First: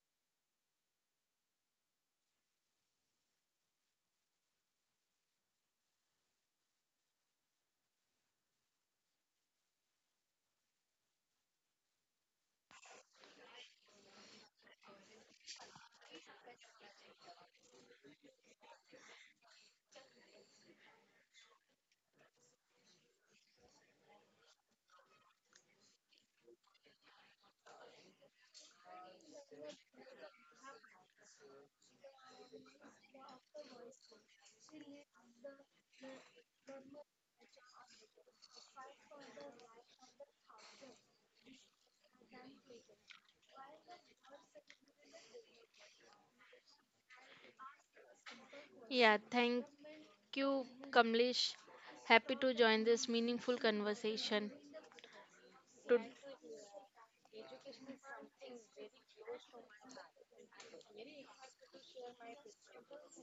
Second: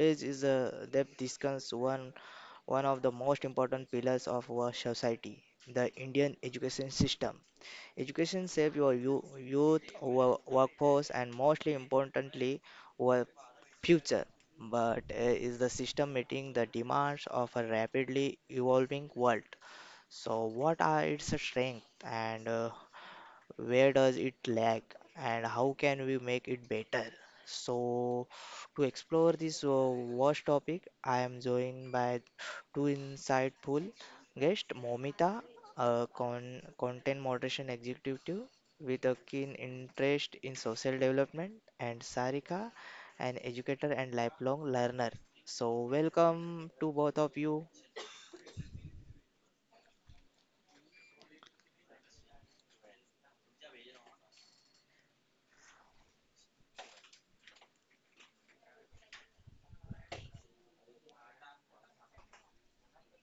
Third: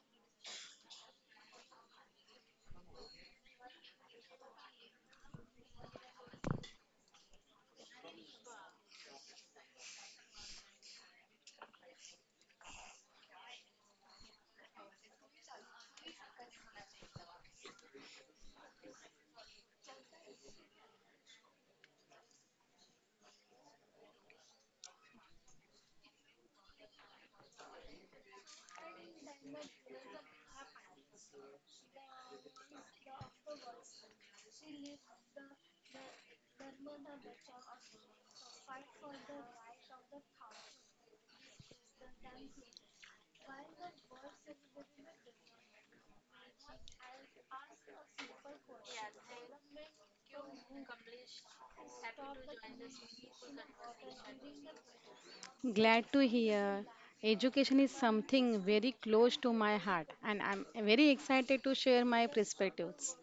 Today's is a depth discuss one of the most important pillars of our society, the Indian education system. Education shapes your youth, our workforce, and mostly importantly, our future. But is the system meeting the demands of a rapidly evolving world? So, what are its strengths and where does it lag and how can we make it better, so to explore this vast topic I am joined by two insightful guests, Momita, a content moderation executive with a keen interest in social development, and Sarika, an educator and lifelong learner. So welcome to both of you. Yeah, thank you, Kamlesh. Happy to join this meaningful conversation. To Glad to hear. Education is something very close to my heart, and I'm very excited to share my perspectives.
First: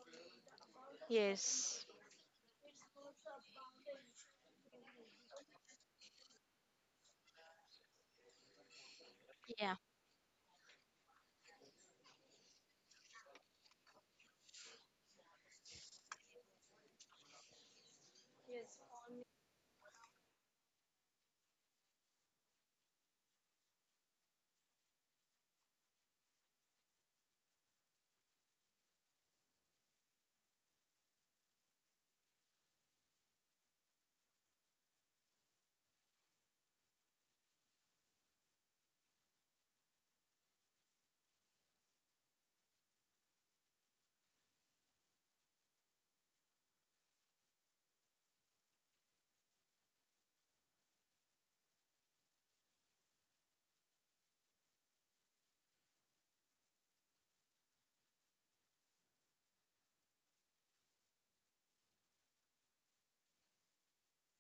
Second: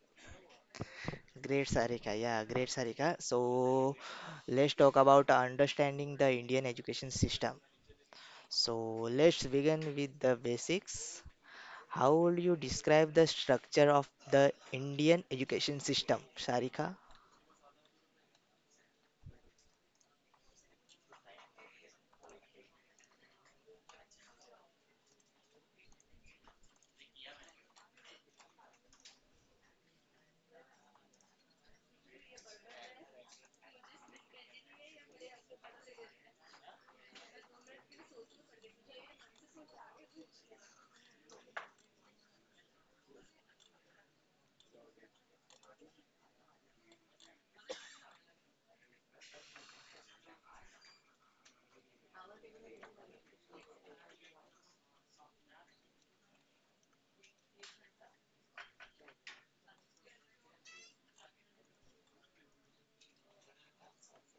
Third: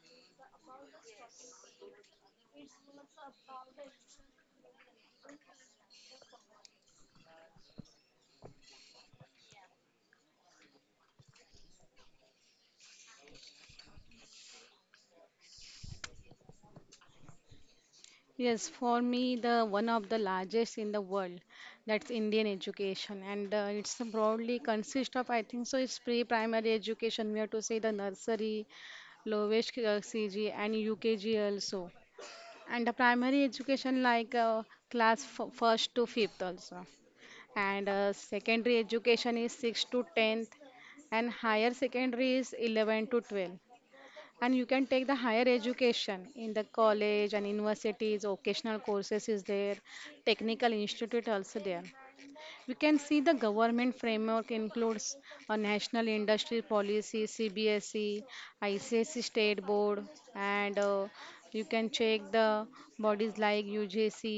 Great, yes, Sarika. Yeah, great, Sarika. So let's talk about understanding the Indian education system. So, let's yeah. begin with the basics. How would you describe the structure of the Indian education system, Sarika? Yes, for me, the one of the largest in the world, that's Indian education, and it's broadly consist of I think so. It's pre-primary education. We have to say the nursery, lowest CG, and UKG also, and the primary education like first to fifth also. And secondary education is 6 to 10th, and higher secondary is 11 to 12, and you can take the higher education in the college and universities. Occasional courses is there, technical institute also there. We can see the government framework includes a national industry policy, CBSE, ICSE, state board, and you can check the bodies like UGC,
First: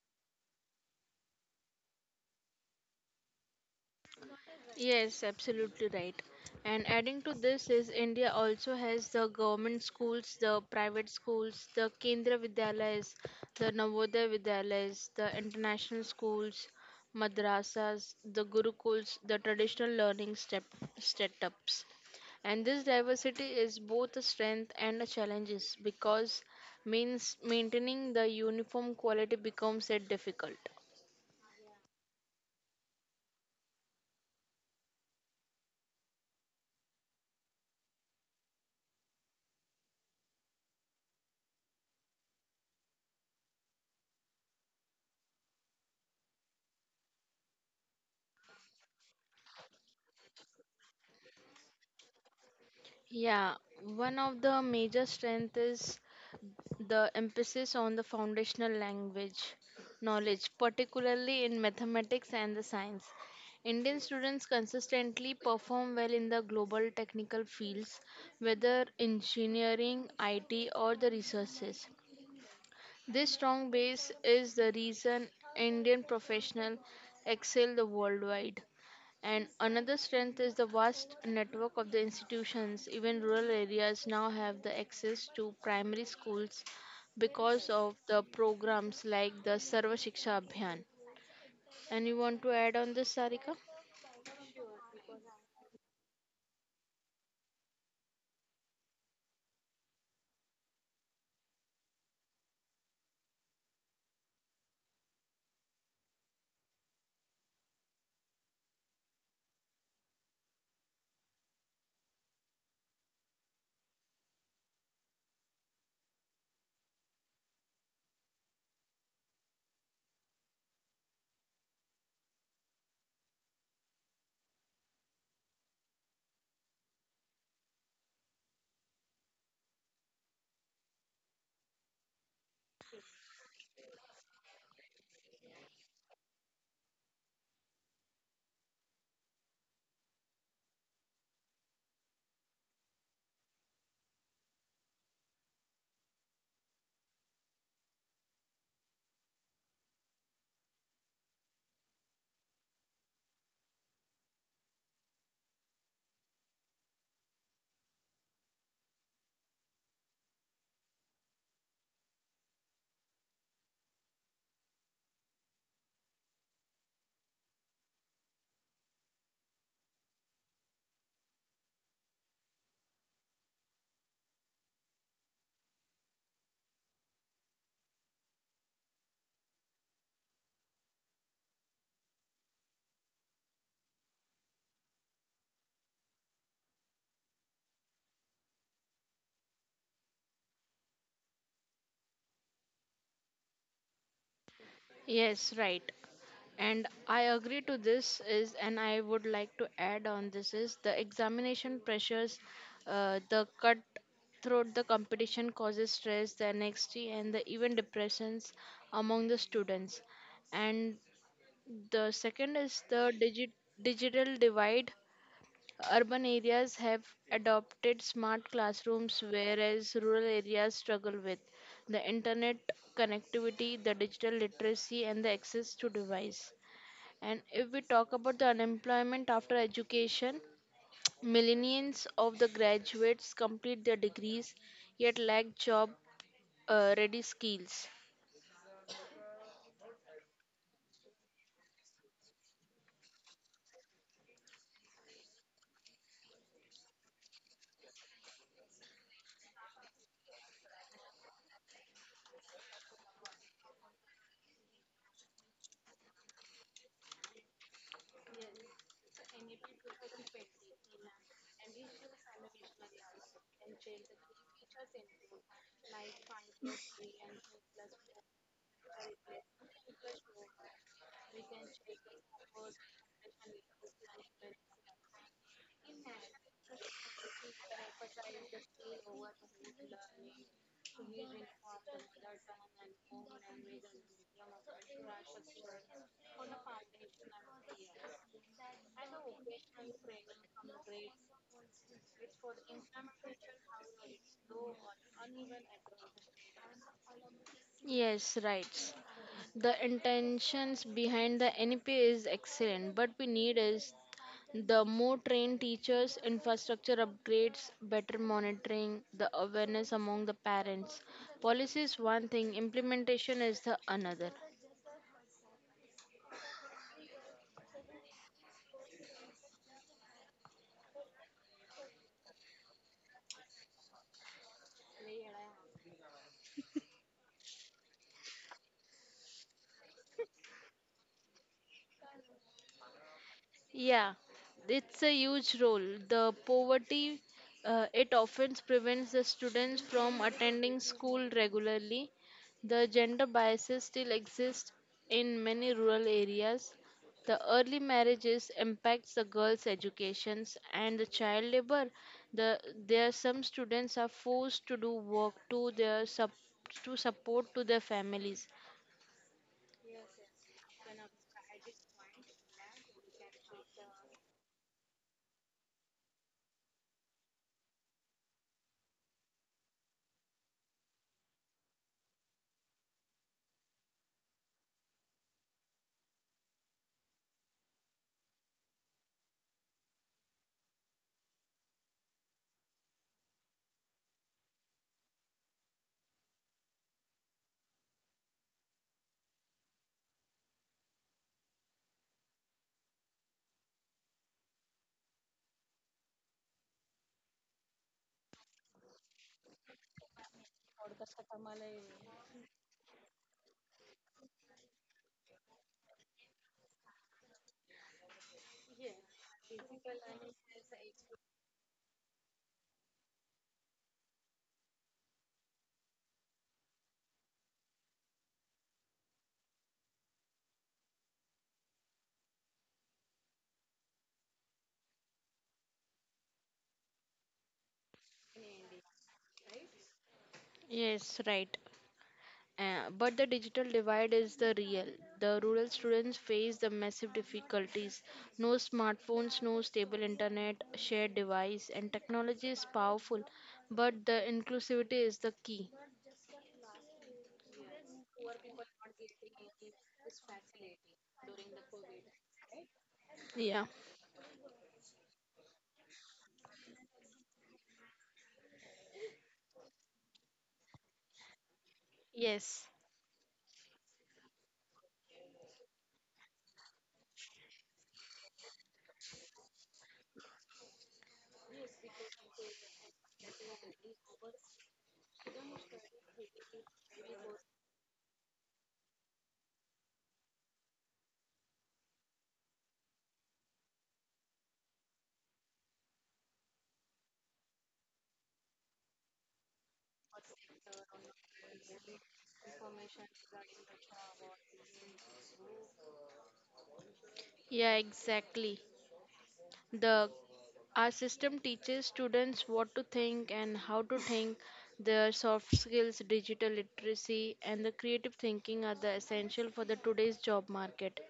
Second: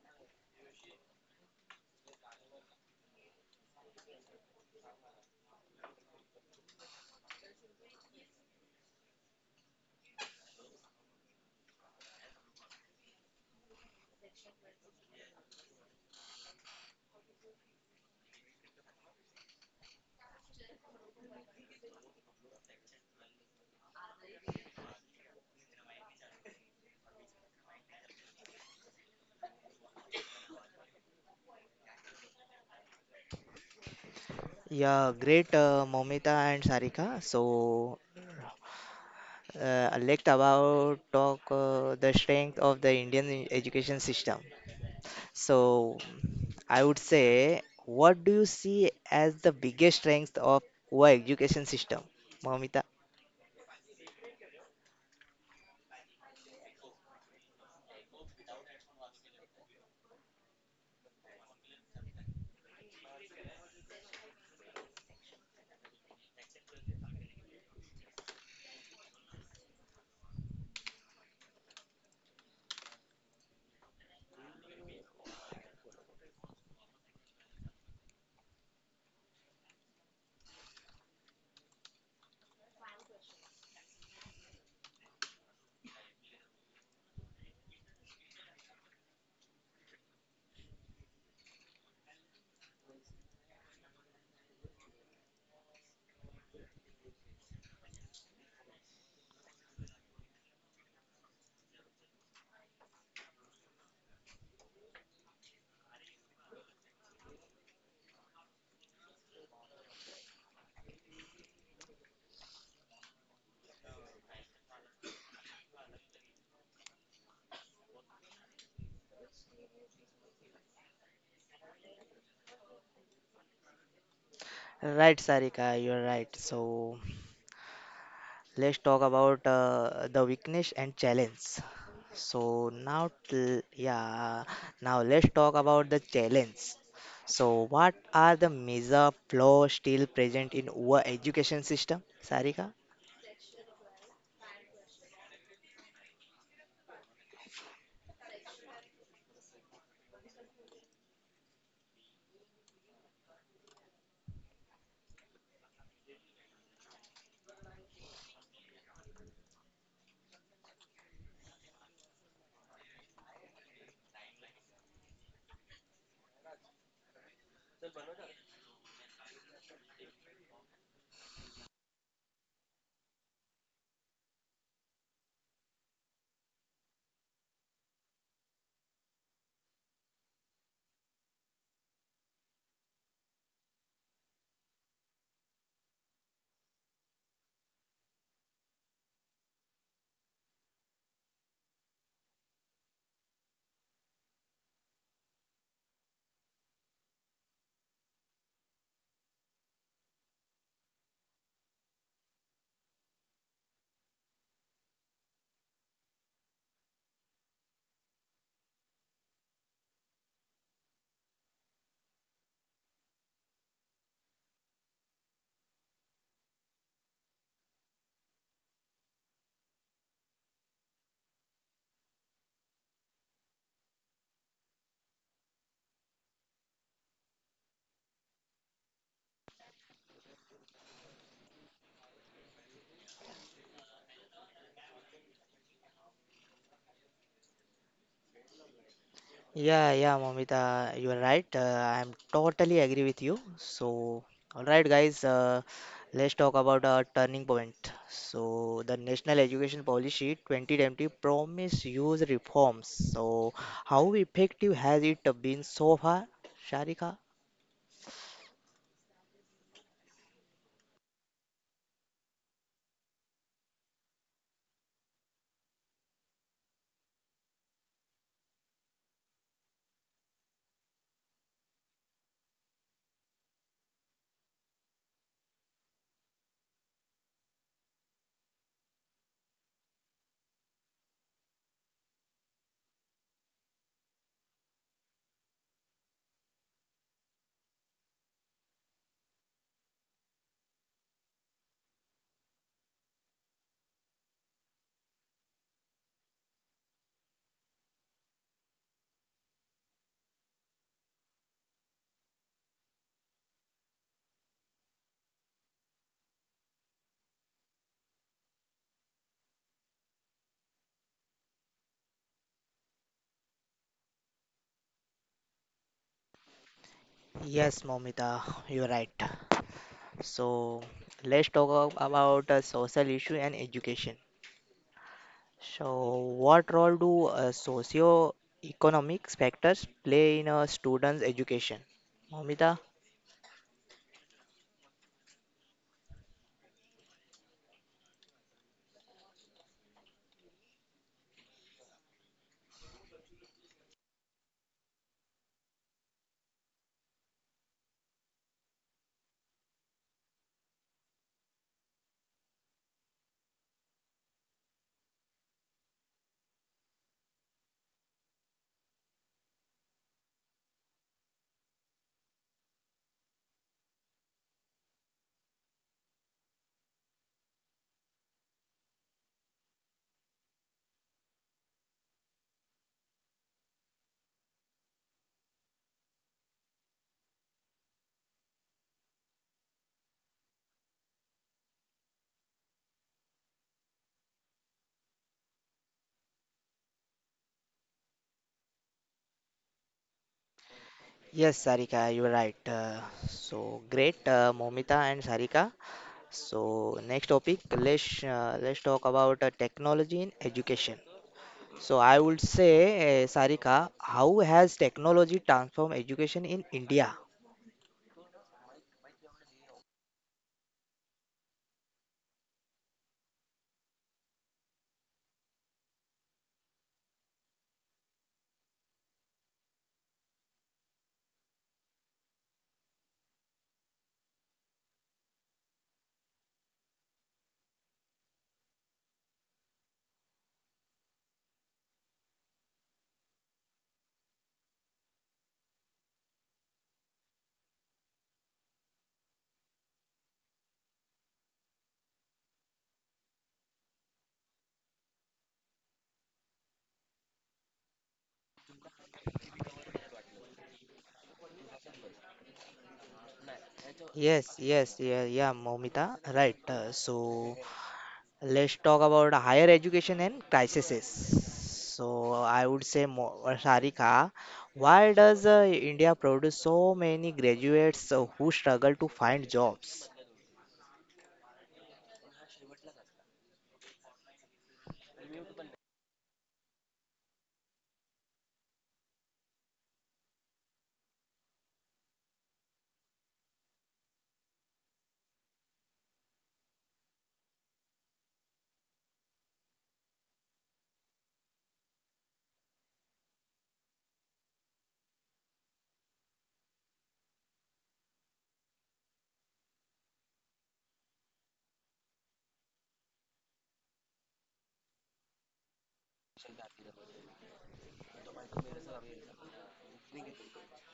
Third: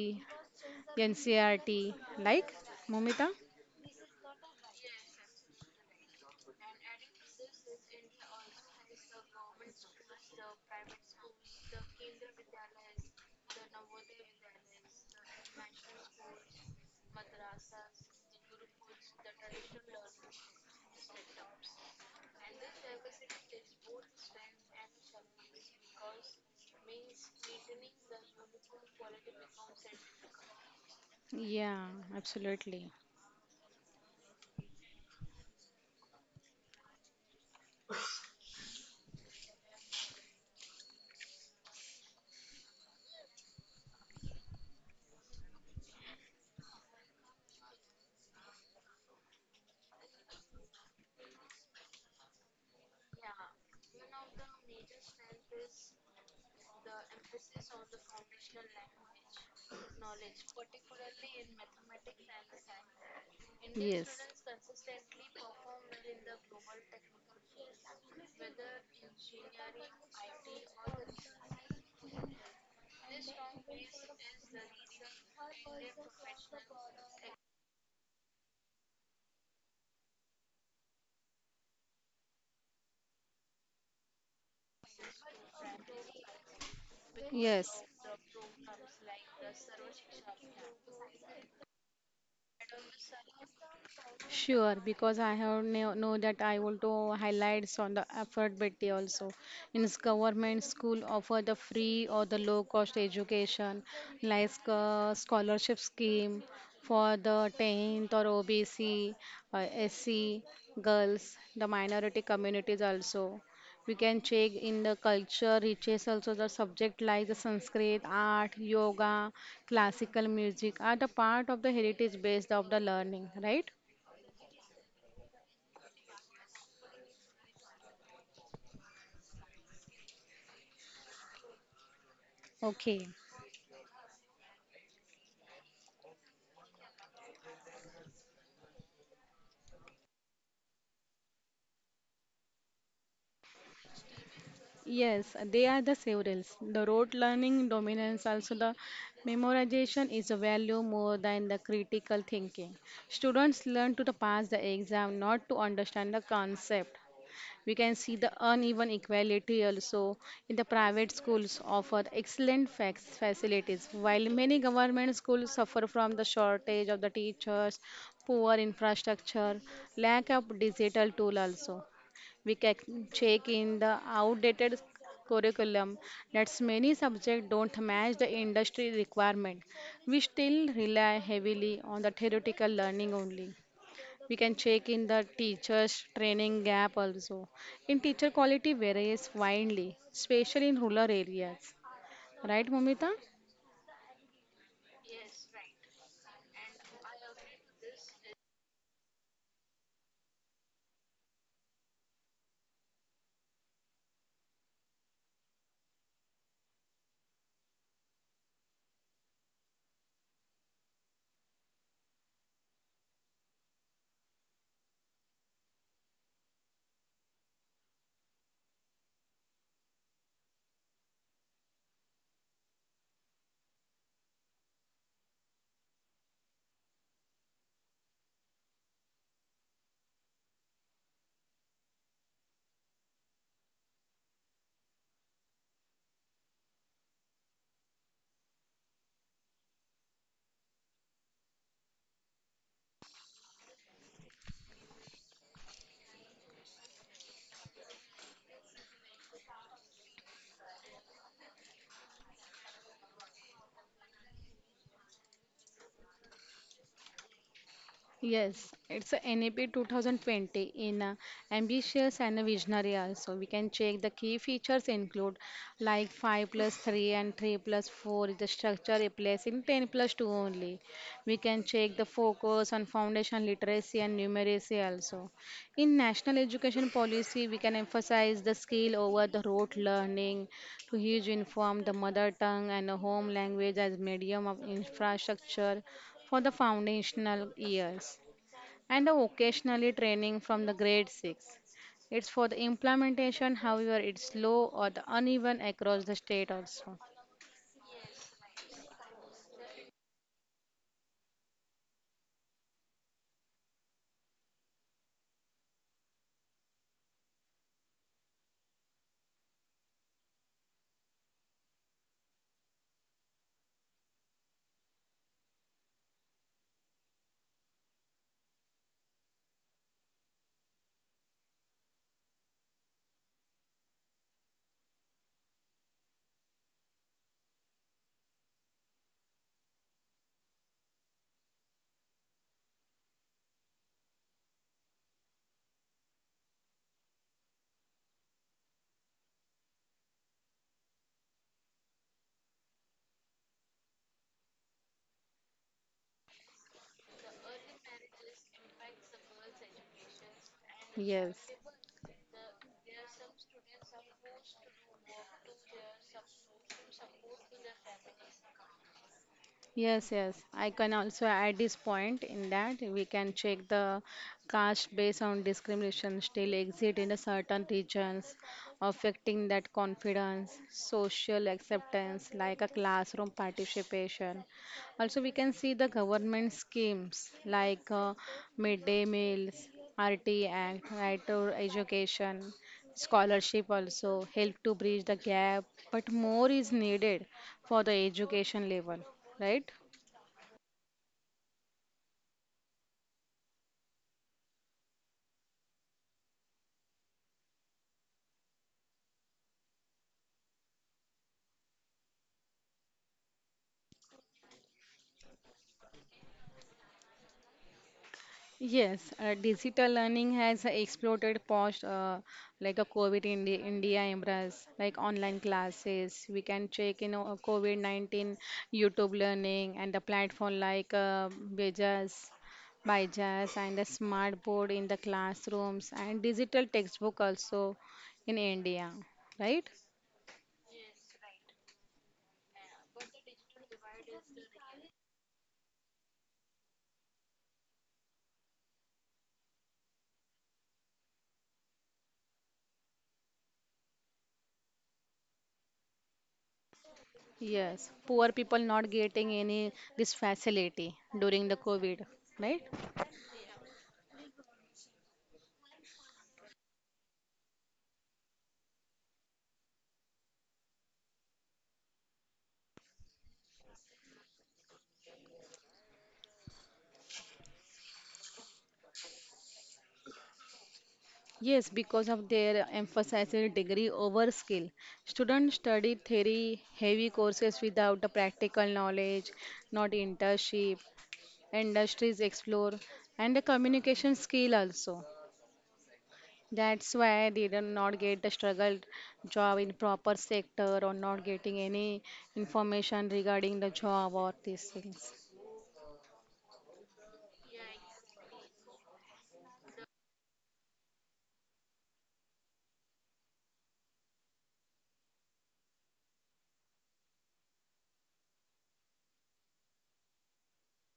NCRT, like Momita. Yes, absolutely right. And adding to this is India also has the government schools, the private schools, the Kendra Vidyalayas, the Navodaya Vidyalayas, the international schools, madrasas, the gurukuls, the traditional learning step setups. And this diversity is both a strength and a challenges because means maintaining the uniform quality becomes a difficult. Yeah, absolutely. Yeah, great, Momita and Sarika. So, let's about talk the strength of the Indian education system. So, I would say, what do you see as the biggest strength of our education system, Momita? Yeah, one of the major strength is the emphasis on the foundational language knowledge, particularly in mathematics and the science. Indian Yes. students consistently perform well in the global technical fields, whether engineering, IT, or the researches. This strong base is the reason Indian professionals excel the worldwide. And another strength is the vast network of the institutions. Even rural areas now have the access to primary schools because Yes. of the programs like the Sarva Shiksha Abhiyan. And you want to add on this, Sarika? Sure, because I have know that I want to highlights on the affordability also. Government school offer the free or the low cost education, like scholarship scheme for the 10th or OBC, SC girls, the minority communities also. We can check in the culture reaches also. The subject like the Sanskrit, art, yoga, classical music are the part of the heritage based of the learning, right? Right, Sarika, you're right. So let's talk about the weakness and challenge. So Okay. now, yeah, now let's talk about the challenge. So what are the major flaws still present in our education system, Sarika? Yes, they are the severals. The rote learning dominance, also the memorization is a value more than the critical thinking. Students learn to the pass the exam, not to understand the concept. We can see the uneven equality also in the private schools offer excellent facilities, while many government schools suffer from the shortage of the teachers, poor infrastructure, lack of digital tool also. We can check in the outdated curriculum that many subjects don't match the industry requirement. We still rely heavily on the theoretical learning only. We can check in the teachers training gap also in teacher quality varies widely, especially in rural areas, right, Momita? Yes, right. And I agree to this is, and I would like to add on this is the examination pressures, the cut throughout the competition causes stress, the anxiety, and the even depressions among the students. And the second is the digital divide. Urban areas have adopted smart classrooms, whereas rural areas struggle with the internet connectivity, the digital literacy, and the access to device. And if we talk about the unemployment after education, millions of the graduates complete their degrees yet lack job ready skills. Yeah, yeah, Momita, you are right. I'm totally agree with you. So, all right, guys, let's talk about our turning point. So, the National Education Policy 2020 promised huge reforms. So, how effective has it been so far, Sharika? Yes, it's a NAP 2020 in ambitious and visionary also. We can check the key features include like 5 plus 3 and 3 plus 4 is the structure, replacing 10 plus 2 only. We can check the focus on foundation literacy and numeracy also. In national education policy, we can emphasize the skill over the rote learning, to huge inform the mother tongue and the home language as medium of infrastructure for the foundational years, and occasionally training from the grade 6. It's for the implementation, however, it's slow or the uneven across the state also. Yes, right. The intentions behind the NEP is excellent, but we need is the more trained teachers, infrastructure upgrades, better monitoring, the awareness among the parents. Policy is one thing, implementation is the another. Yes, Momita, you are right. So, let's talk about social issue and education. So, what role do socio-economic factors play in a student's education, Momita? Yeah, it's a huge role. The poverty it often prevents the students from attending school regularly. The gender biases still exist in many rural areas. The early marriages impacts the girls' educations and the Yes. child labor. The there some students are forced to do work to their to support to their families. Yes, yes. I can also add this point in that we can check the caste based on discrimination still exist in a certain regions, affecting that confidence, social acceptance, like a classroom participation. Also, we can see the government schemes like midday meals, RT Act, right to education, scholarship also help to bridge the gap, but more is needed for the education level, right? Yes, Sarika, you're right. So, great, Momita and Sarika. So, next topic, let's talk about technology in education. So, I would say, Sarika, how has technology transformed education in India? Yes, digital learning has exploded post like a COVID in the India embrace, like online classes. We can check, you know, COVID-19 YouTube learning and the platform like Bejas, Byjas, and the smart board in the classrooms, and digital textbook also in India, right? Yes, right. But the digital divide is the real. The rural students face the massive difficulties. No smartphones, no stable internet, shared device, and technology is powerful, but the inclusivity is the key. Yes, poor people not getting any this facility during the COVID, right? Yeah. Yes, yes, yeah, yeah, Momita, right. So let's talk about higher education and crises. So Yes. I would say, Sarika, why does India produce so many graduates who struggle to find jobs? Yes, because of their emphasizing degree over skill. Students study theory, heavy courses without the practical knowledge, not internship, industries explore, and the communication skill also. That's why they do not get the struggle job in proper sector, or not getting any information regarding the job or these things. Yeah, exactly. The Our system teaches students what to think and how to think. Their soft skills, digital literacy, and the creative thinking are the essential for the today's job market.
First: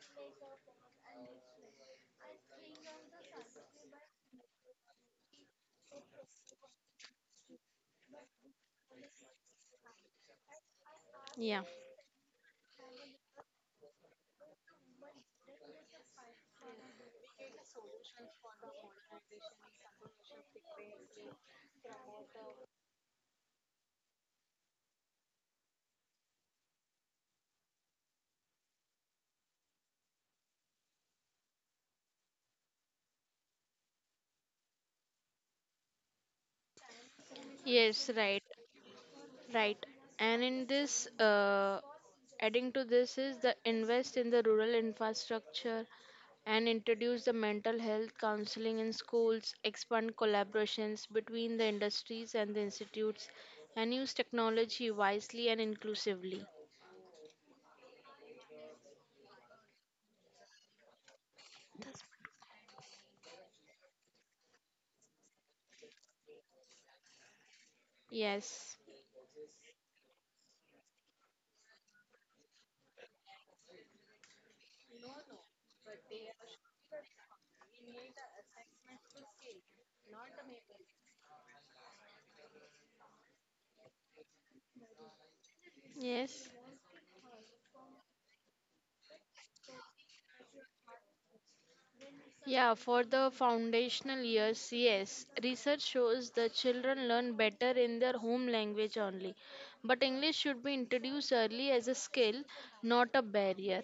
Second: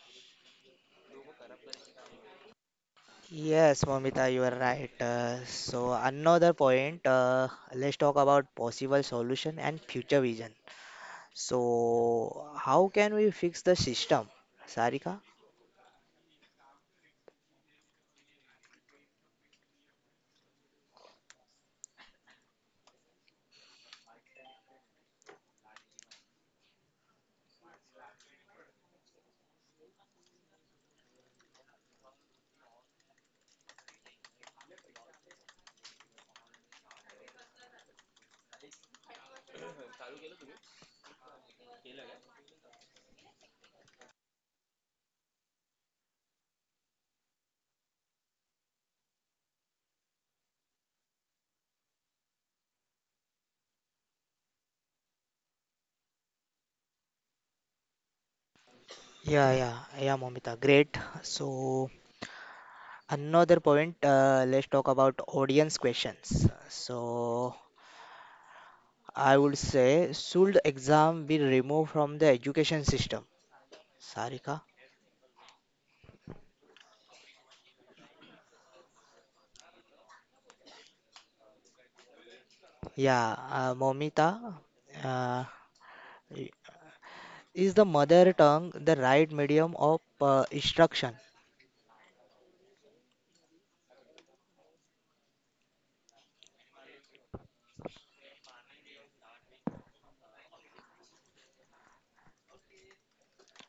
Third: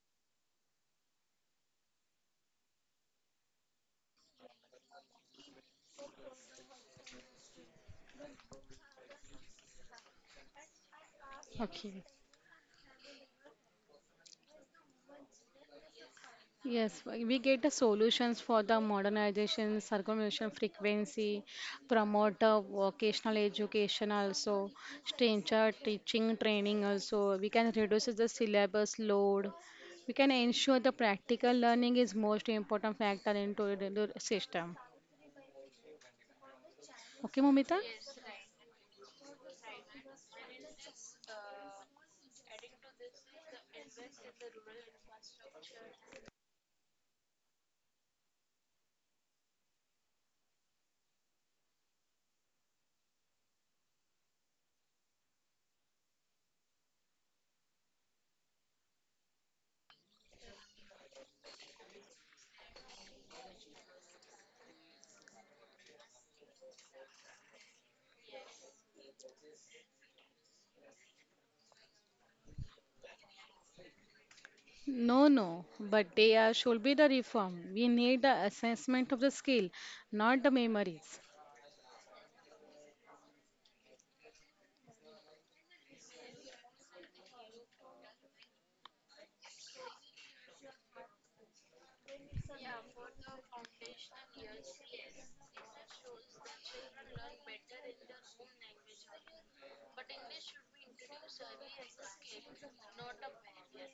Yes, Momita, you are right. So another point, let's talk about possible solution and future vision. Yeah. Okay. So how can we fix the system, Sarika? Yes, we get the solutions for the modernization, circumvention frequency, promote the vocational education also, teacher teaching training also. We can reduce the syllabus load. We can ensure the practical learning is most important factor into the system. Okay, Momita? Yes, right. Right. And in this, adding to this is the invest in the rural infrastructure and introduce the mental health counseling in schools, expand collaborations between the industries and the institutes, and use technology wisely and inclusively. Yeah, yeah, yeah, Momita. Great. So, another point, let's talk about audience questions. So, Yes. I would say, should exam be removed from the education system, Sarika? No, no, but they are, should be the reform. We need the assessment of the skill, not the memories. Yeah, Momita, uh, i- Yes. is the mother tongue the right medium of instruction? Yeah, for the foundational years, yes. Research shows the children learn better in their home language only. But English should be introduced early as a skill, not a barrier.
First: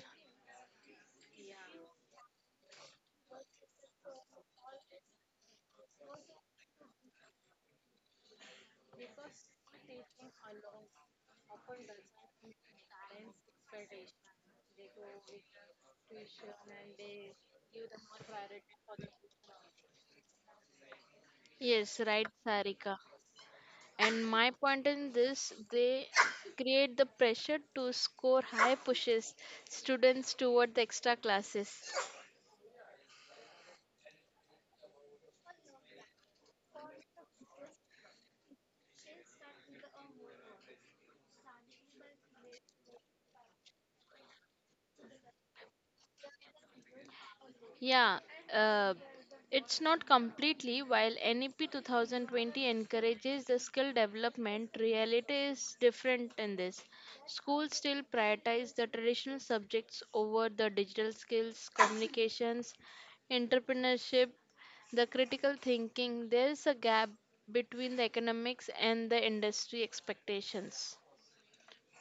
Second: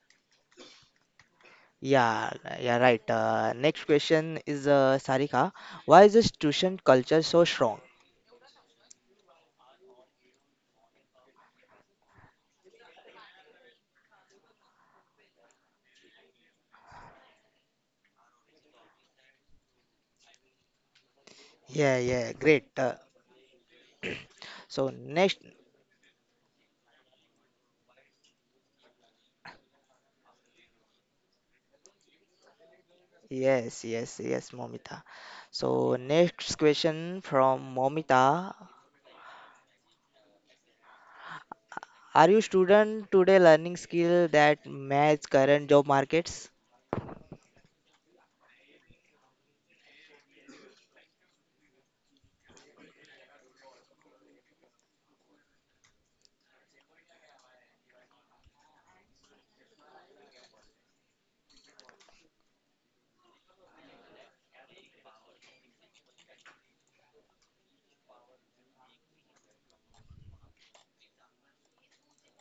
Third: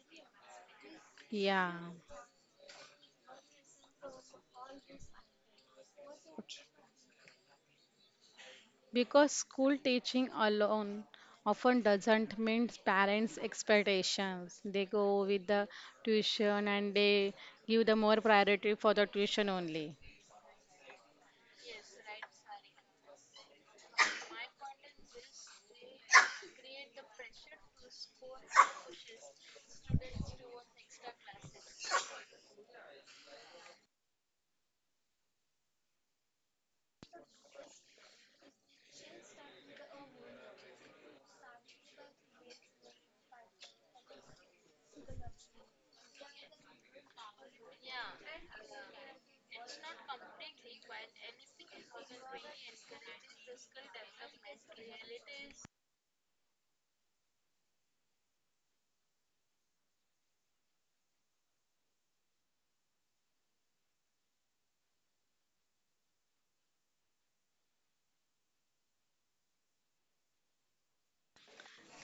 Yeah. Yeah, yeah, right. Next question is Sarika. Why is this tuition culture so strong? Because school teaching alone often doesn't meet parents' expectations. They go with the tuition and they give the more priority for the tuition only. Yeah, Yes, yeah, right, great. Uh, Sarika. And my so point in next. this, they create the pressure to score high pushes students toward the extra classes. Yes, yes, yes, Momita. So next question from Momita. Are you student today learning skill that match current job markets? Yeah, uh, it's not completely. While NEP 2020 encourages the skill development, reality is different in this. Schools still prioritize the traditional subjects over the digital skills, communications, entrepreneurship, the critical thinking. There is a gap between the economics and the industry expectations.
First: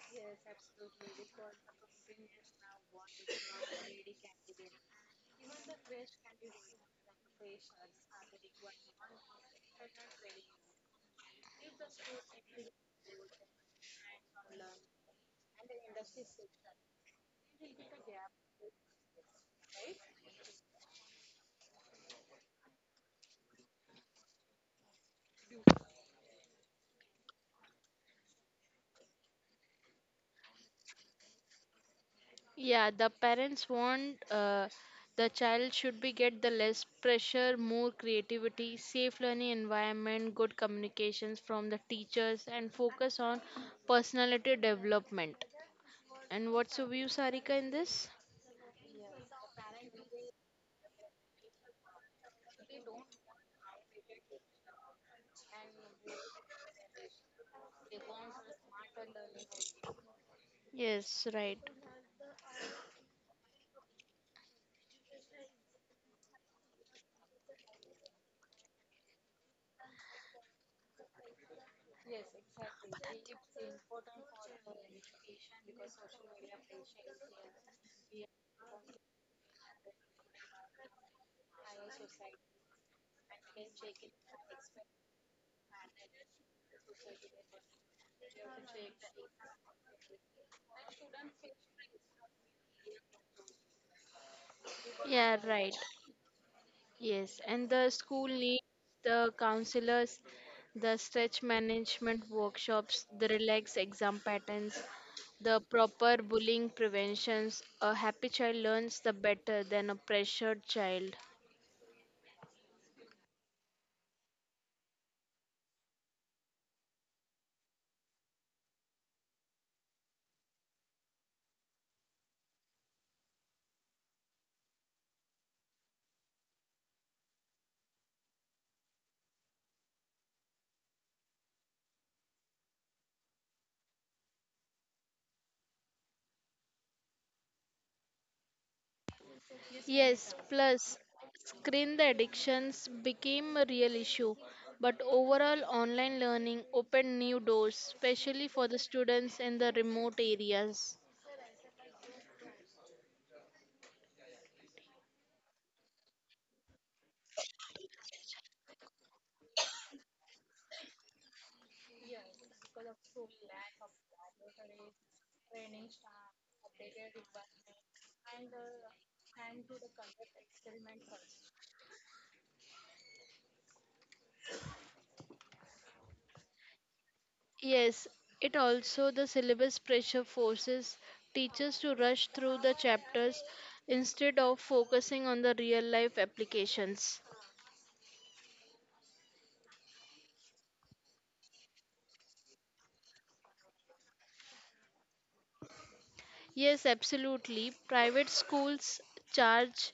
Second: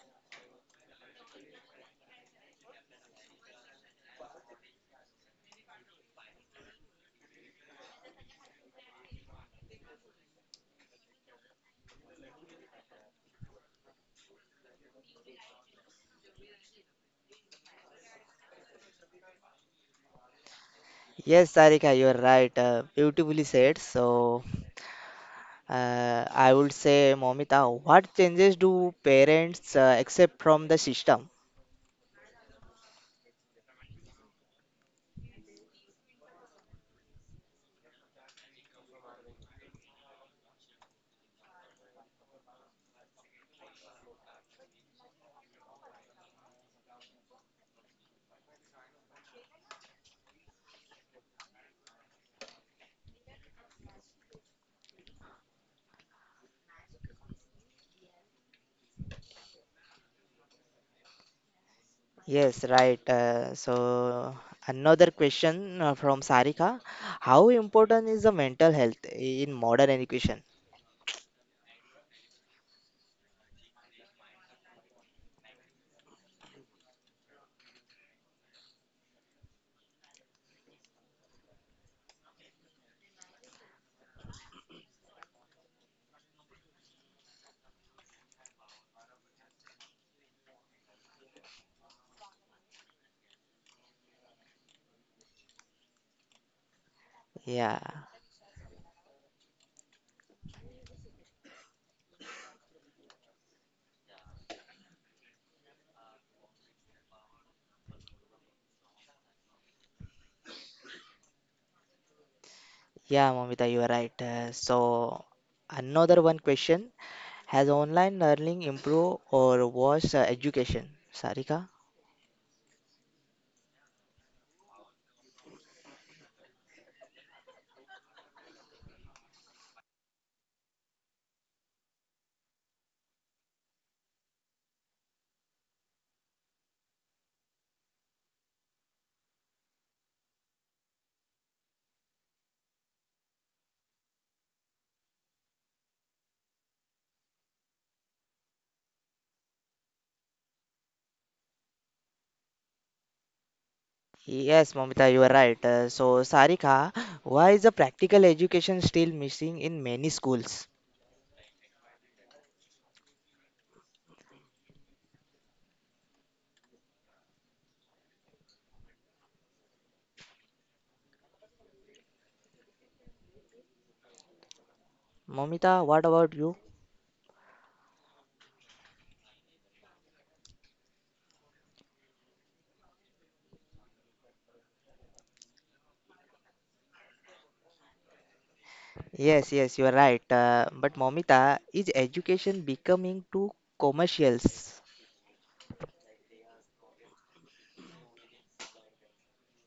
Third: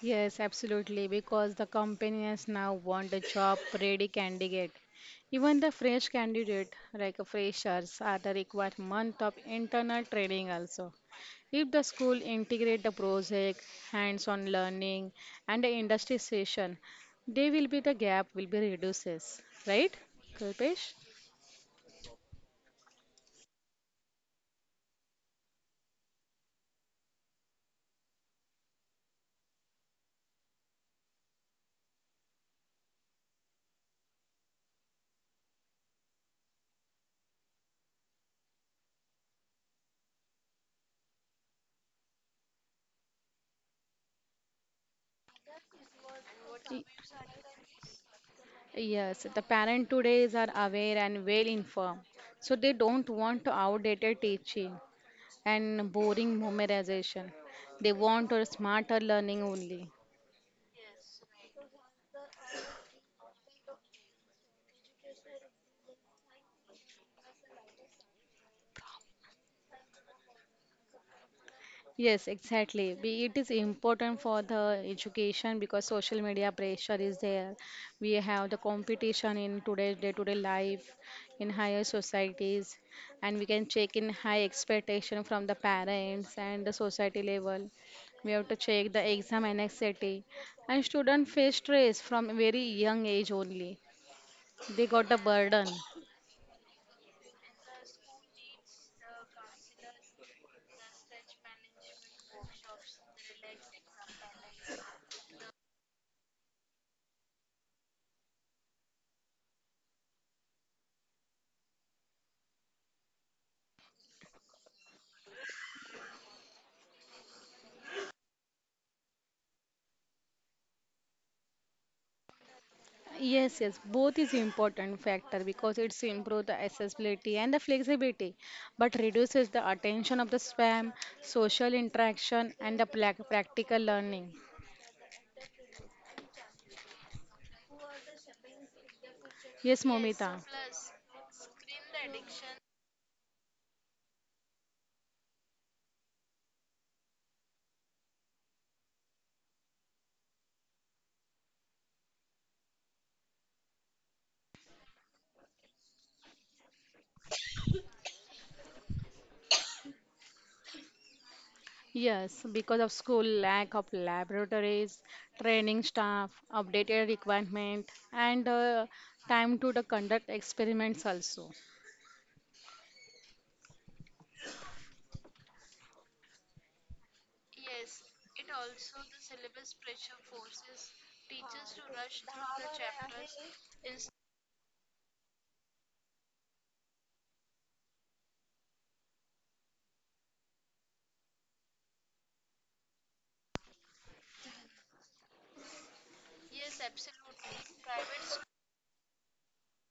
Yes, absolutely, because the companies now want a job ready candidate. Even the fresh candidate, like a freshers, are the required month of internal training also. If the school integrate the project, hands-on learning, and the industry session, they will be the gap will be reduces, right, Kalpesh? Yes, Sarika, you're right. Beautifully said. So I would say, Momita, what changes do parents accept from the system? Yeah, the parents want the child should be get the less pressure, more creativity, safe learning environment, good communications from the teachers, and focus on personality development. And what's Y- your view, Sarika, in this? Yes, the parent today is are aware and well informed, so they don't want outdated teaching and boring memorization. They want a smarter learning only. Yes, right. Yes, right. So another question from Sarika. How important is the mental health in modern education? Yes, exactly. It is important for the education because social media pressure is there. We have the competition in today's day-to-day life, in higher societies, and we can check in high expectation from the parents and the society level. We have to check the exam anxiety, and students face stress from very young age only. They got the Yeah, burden. right. Yes, and Yeah. the school needs the counselors, the stretch management workshops, the relaxed exam patterns, the proper bullying preventions. A happy child learns the better than a pressured child. Yeah, Momita, you are right. So, another one question: has online learning improved or was education, Sarika? Yes, yes, both is important factor because it's improve the accessibility and the flexibility, but reduces the attention of the spam, social interaction, and the practical learning. Yes, Yes, plus Momita. screen the addictions became a real issue, but overall online learning opened new doors, especially for the students in the remote areas. Yes, Momita, you are right. So, Sarika, why is the practical education still missing in many schools? Yes, because of school lack of laboratories, training staff, updated requirement, and time to the conduct experiments also. Momita, what about you? Yes, it also the syllabus pressure forces teachers to rush through the chapters instead of focusing on the real life applications. Yes, yes, you are right. But Momita, is education becoming too commercials? Yes, absolutely. Private schools charge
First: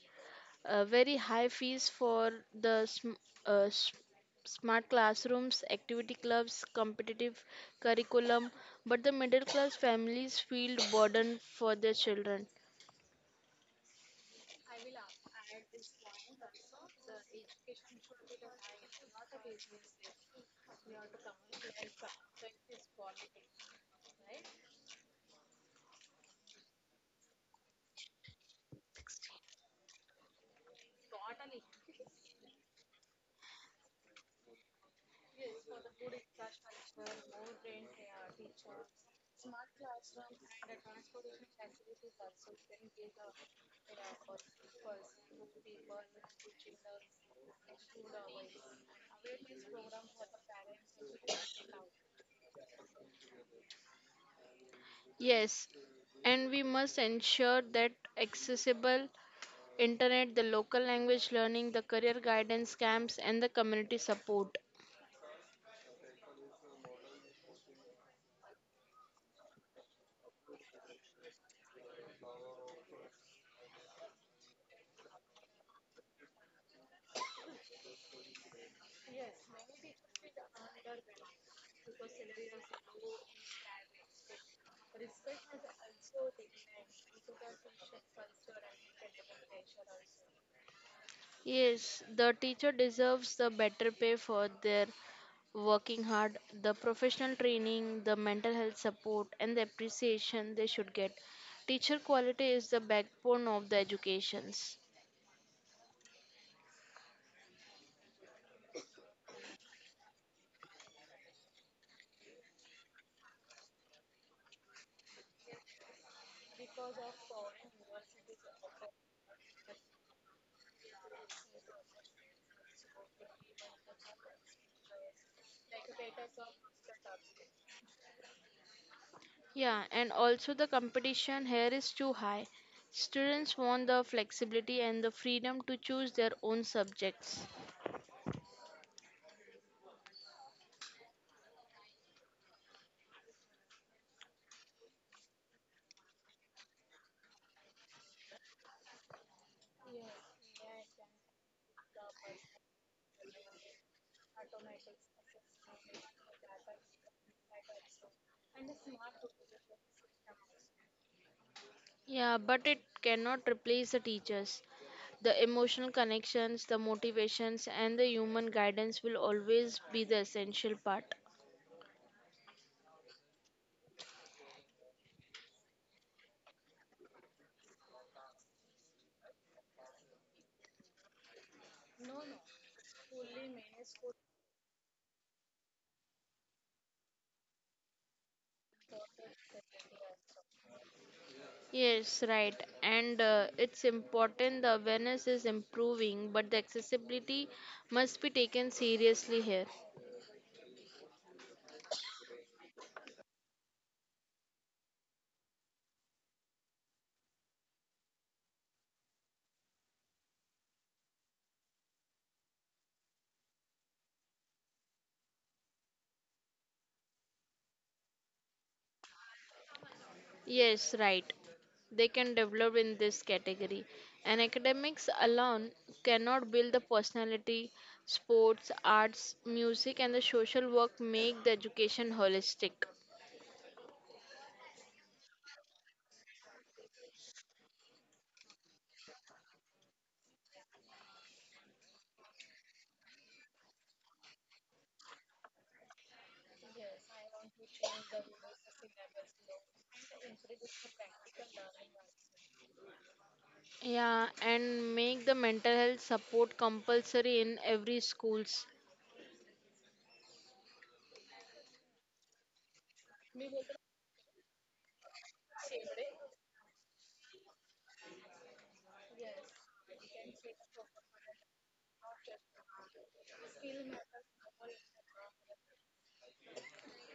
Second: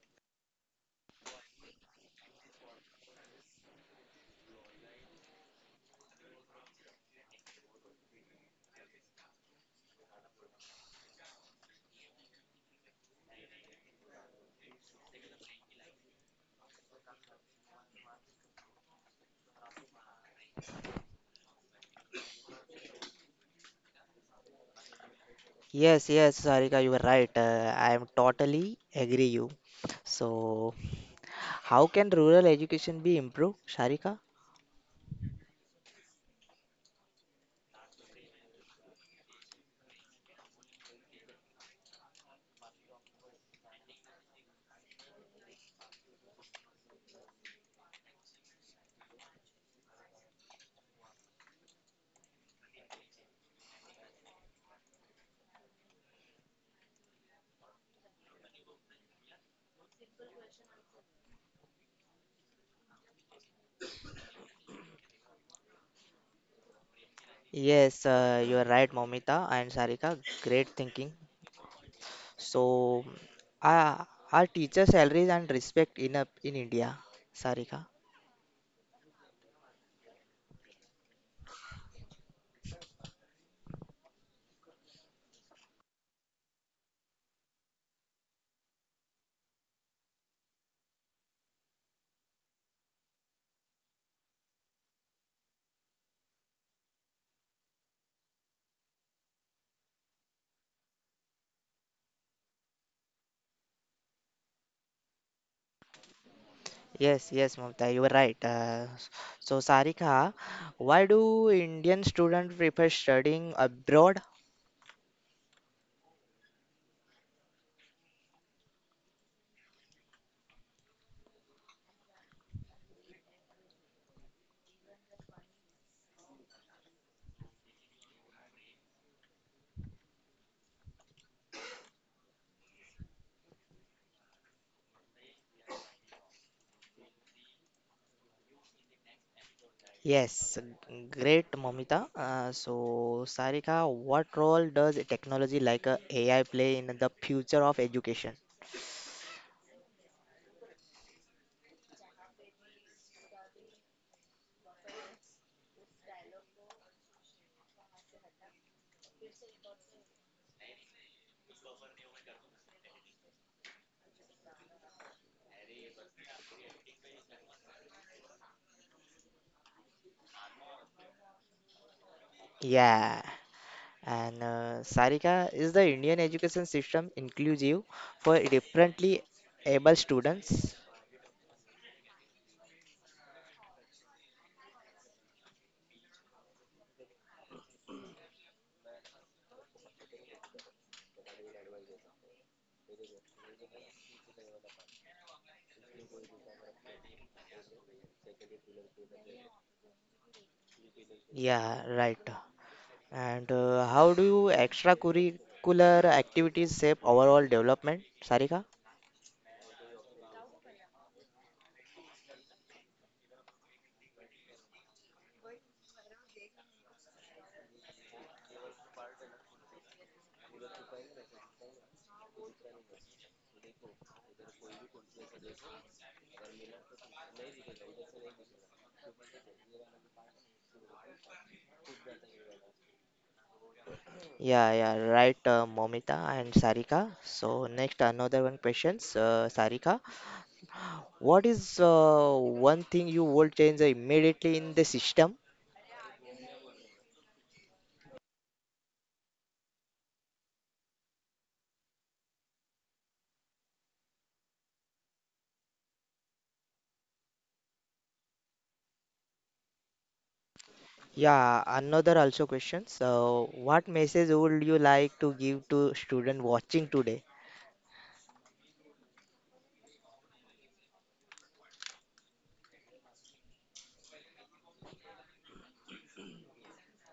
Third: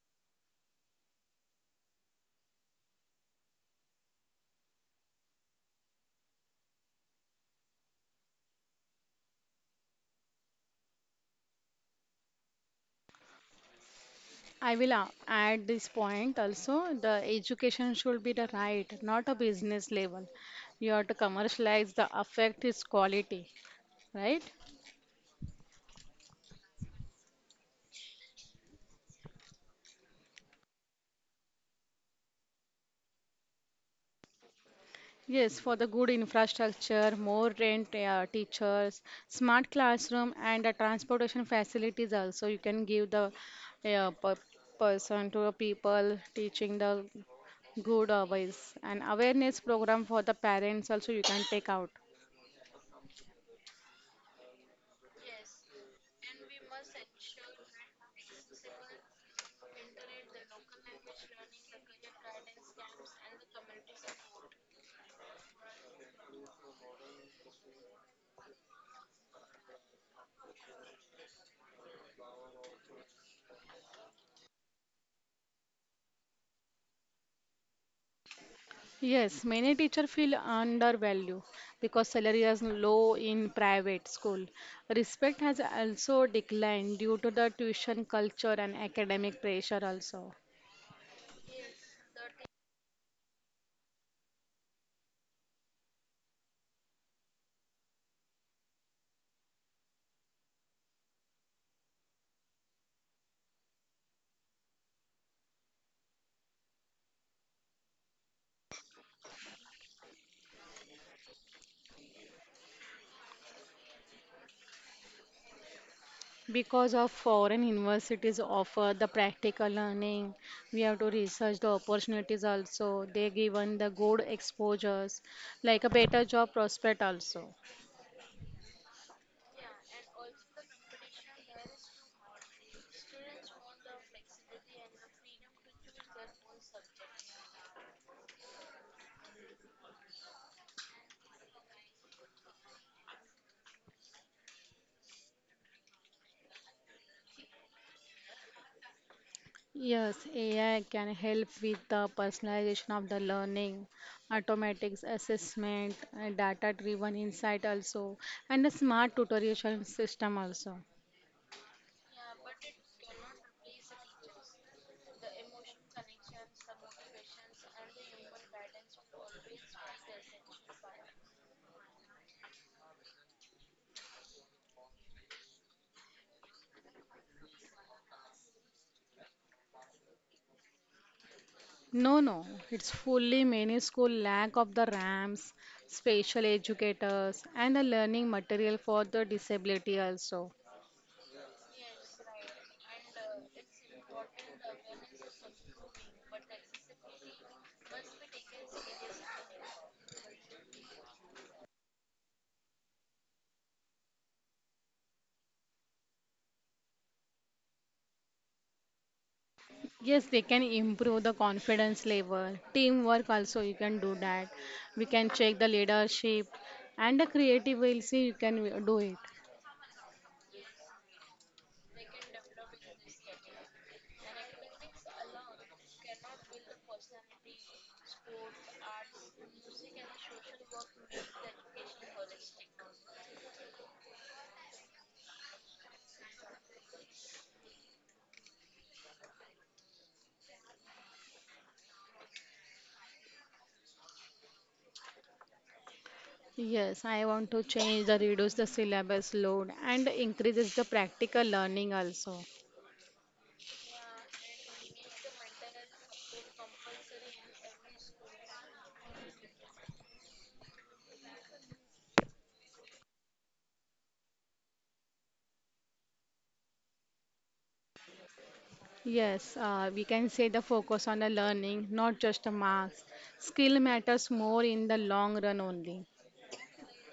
very high fees for the uh, s- smart classrooms, activity clubs, competitive curriculum, but the middle class families feel burden for their children. I will add this point also. The education should be the right, not a business level. You have to commercialize the affect its quality, right? Yes, yes, Sarika, you are right. I am totally agree you. So, how can rural education be improved, Sharika? Yes, for the good infrastructure, more rent, teachers, smart classroom, and the transportation facilities also. You can give the uh, per- person to the people teaching the good ways and awareness program for the parents also. You can take out. Yes, and we must ensure that accessible internet, the local language learning, the career guidance camps, and the community support. Yes, you are right, Momita and Sarika. Great thinking. So, are teacher salaries and respect enough in India, Sarika? Yes, many teachers feel undervalued because salary is low in private school. Respect has also declined due to the tuition culture and academic pressure also. Yes, the teacher deserves the better pay for their working hard, the professional training, the mental health support, and the appreciation they should get. Teacher quality is the backbone of the educations. Yes, yes, Mamta, you are right. So, Sarika, why do Indian students prefer studying abroad? Because of foreign universities offer the practical learning, we have to research the opportunities also. They given the good exposures, like a better job prospect also. Yeah, and also the competition here is too high. Students want the flexibility and the freedom to choose their own subjects. Yes, great, Mamita. So, Sarika, what role does technology like AI play in the future of education? Yes, AI can help with the personalization of the learning, automatics assessment, data-driven insight also, and a smart tutorial system also. Yeah, but it cannot replace the teachers. The emotional connections, the motivations, and the human guidance will always be the essential part. Yeah. And Sarika, is the Indian education system inclusive for differently able students? No, no, it's fully many school lack of the ramps, special educators, and the learning material for the disability also. Yes, right. And it's important the awareness is improving, but the accessibility must be taken seriously here. Yeah, right. And how do you extracurricular activities shape overall development, Sarika? Yes, they can improve the confidence level, teamwork also you can do that. We can check the leadership and the creative will see you can do it. Yes, right. They can develop in this category. And academics alone cannot build the personality, sports, arts, music, and the social work make the education holistic. Yeah, yeah, right, Momita and Sarika. So next, another one questions, Sarika. What is one thing you would change immediately in the system? Yes, I want to change the reduce the syllabus load and increases the practical learning also. Yeah, and make the mental health support compulsory in every schools. Yeah, another also question. So, what message would you like to give to student watching today? Yes, we can say the focus on the learning, not just the marks. Skill matters more in the long run only.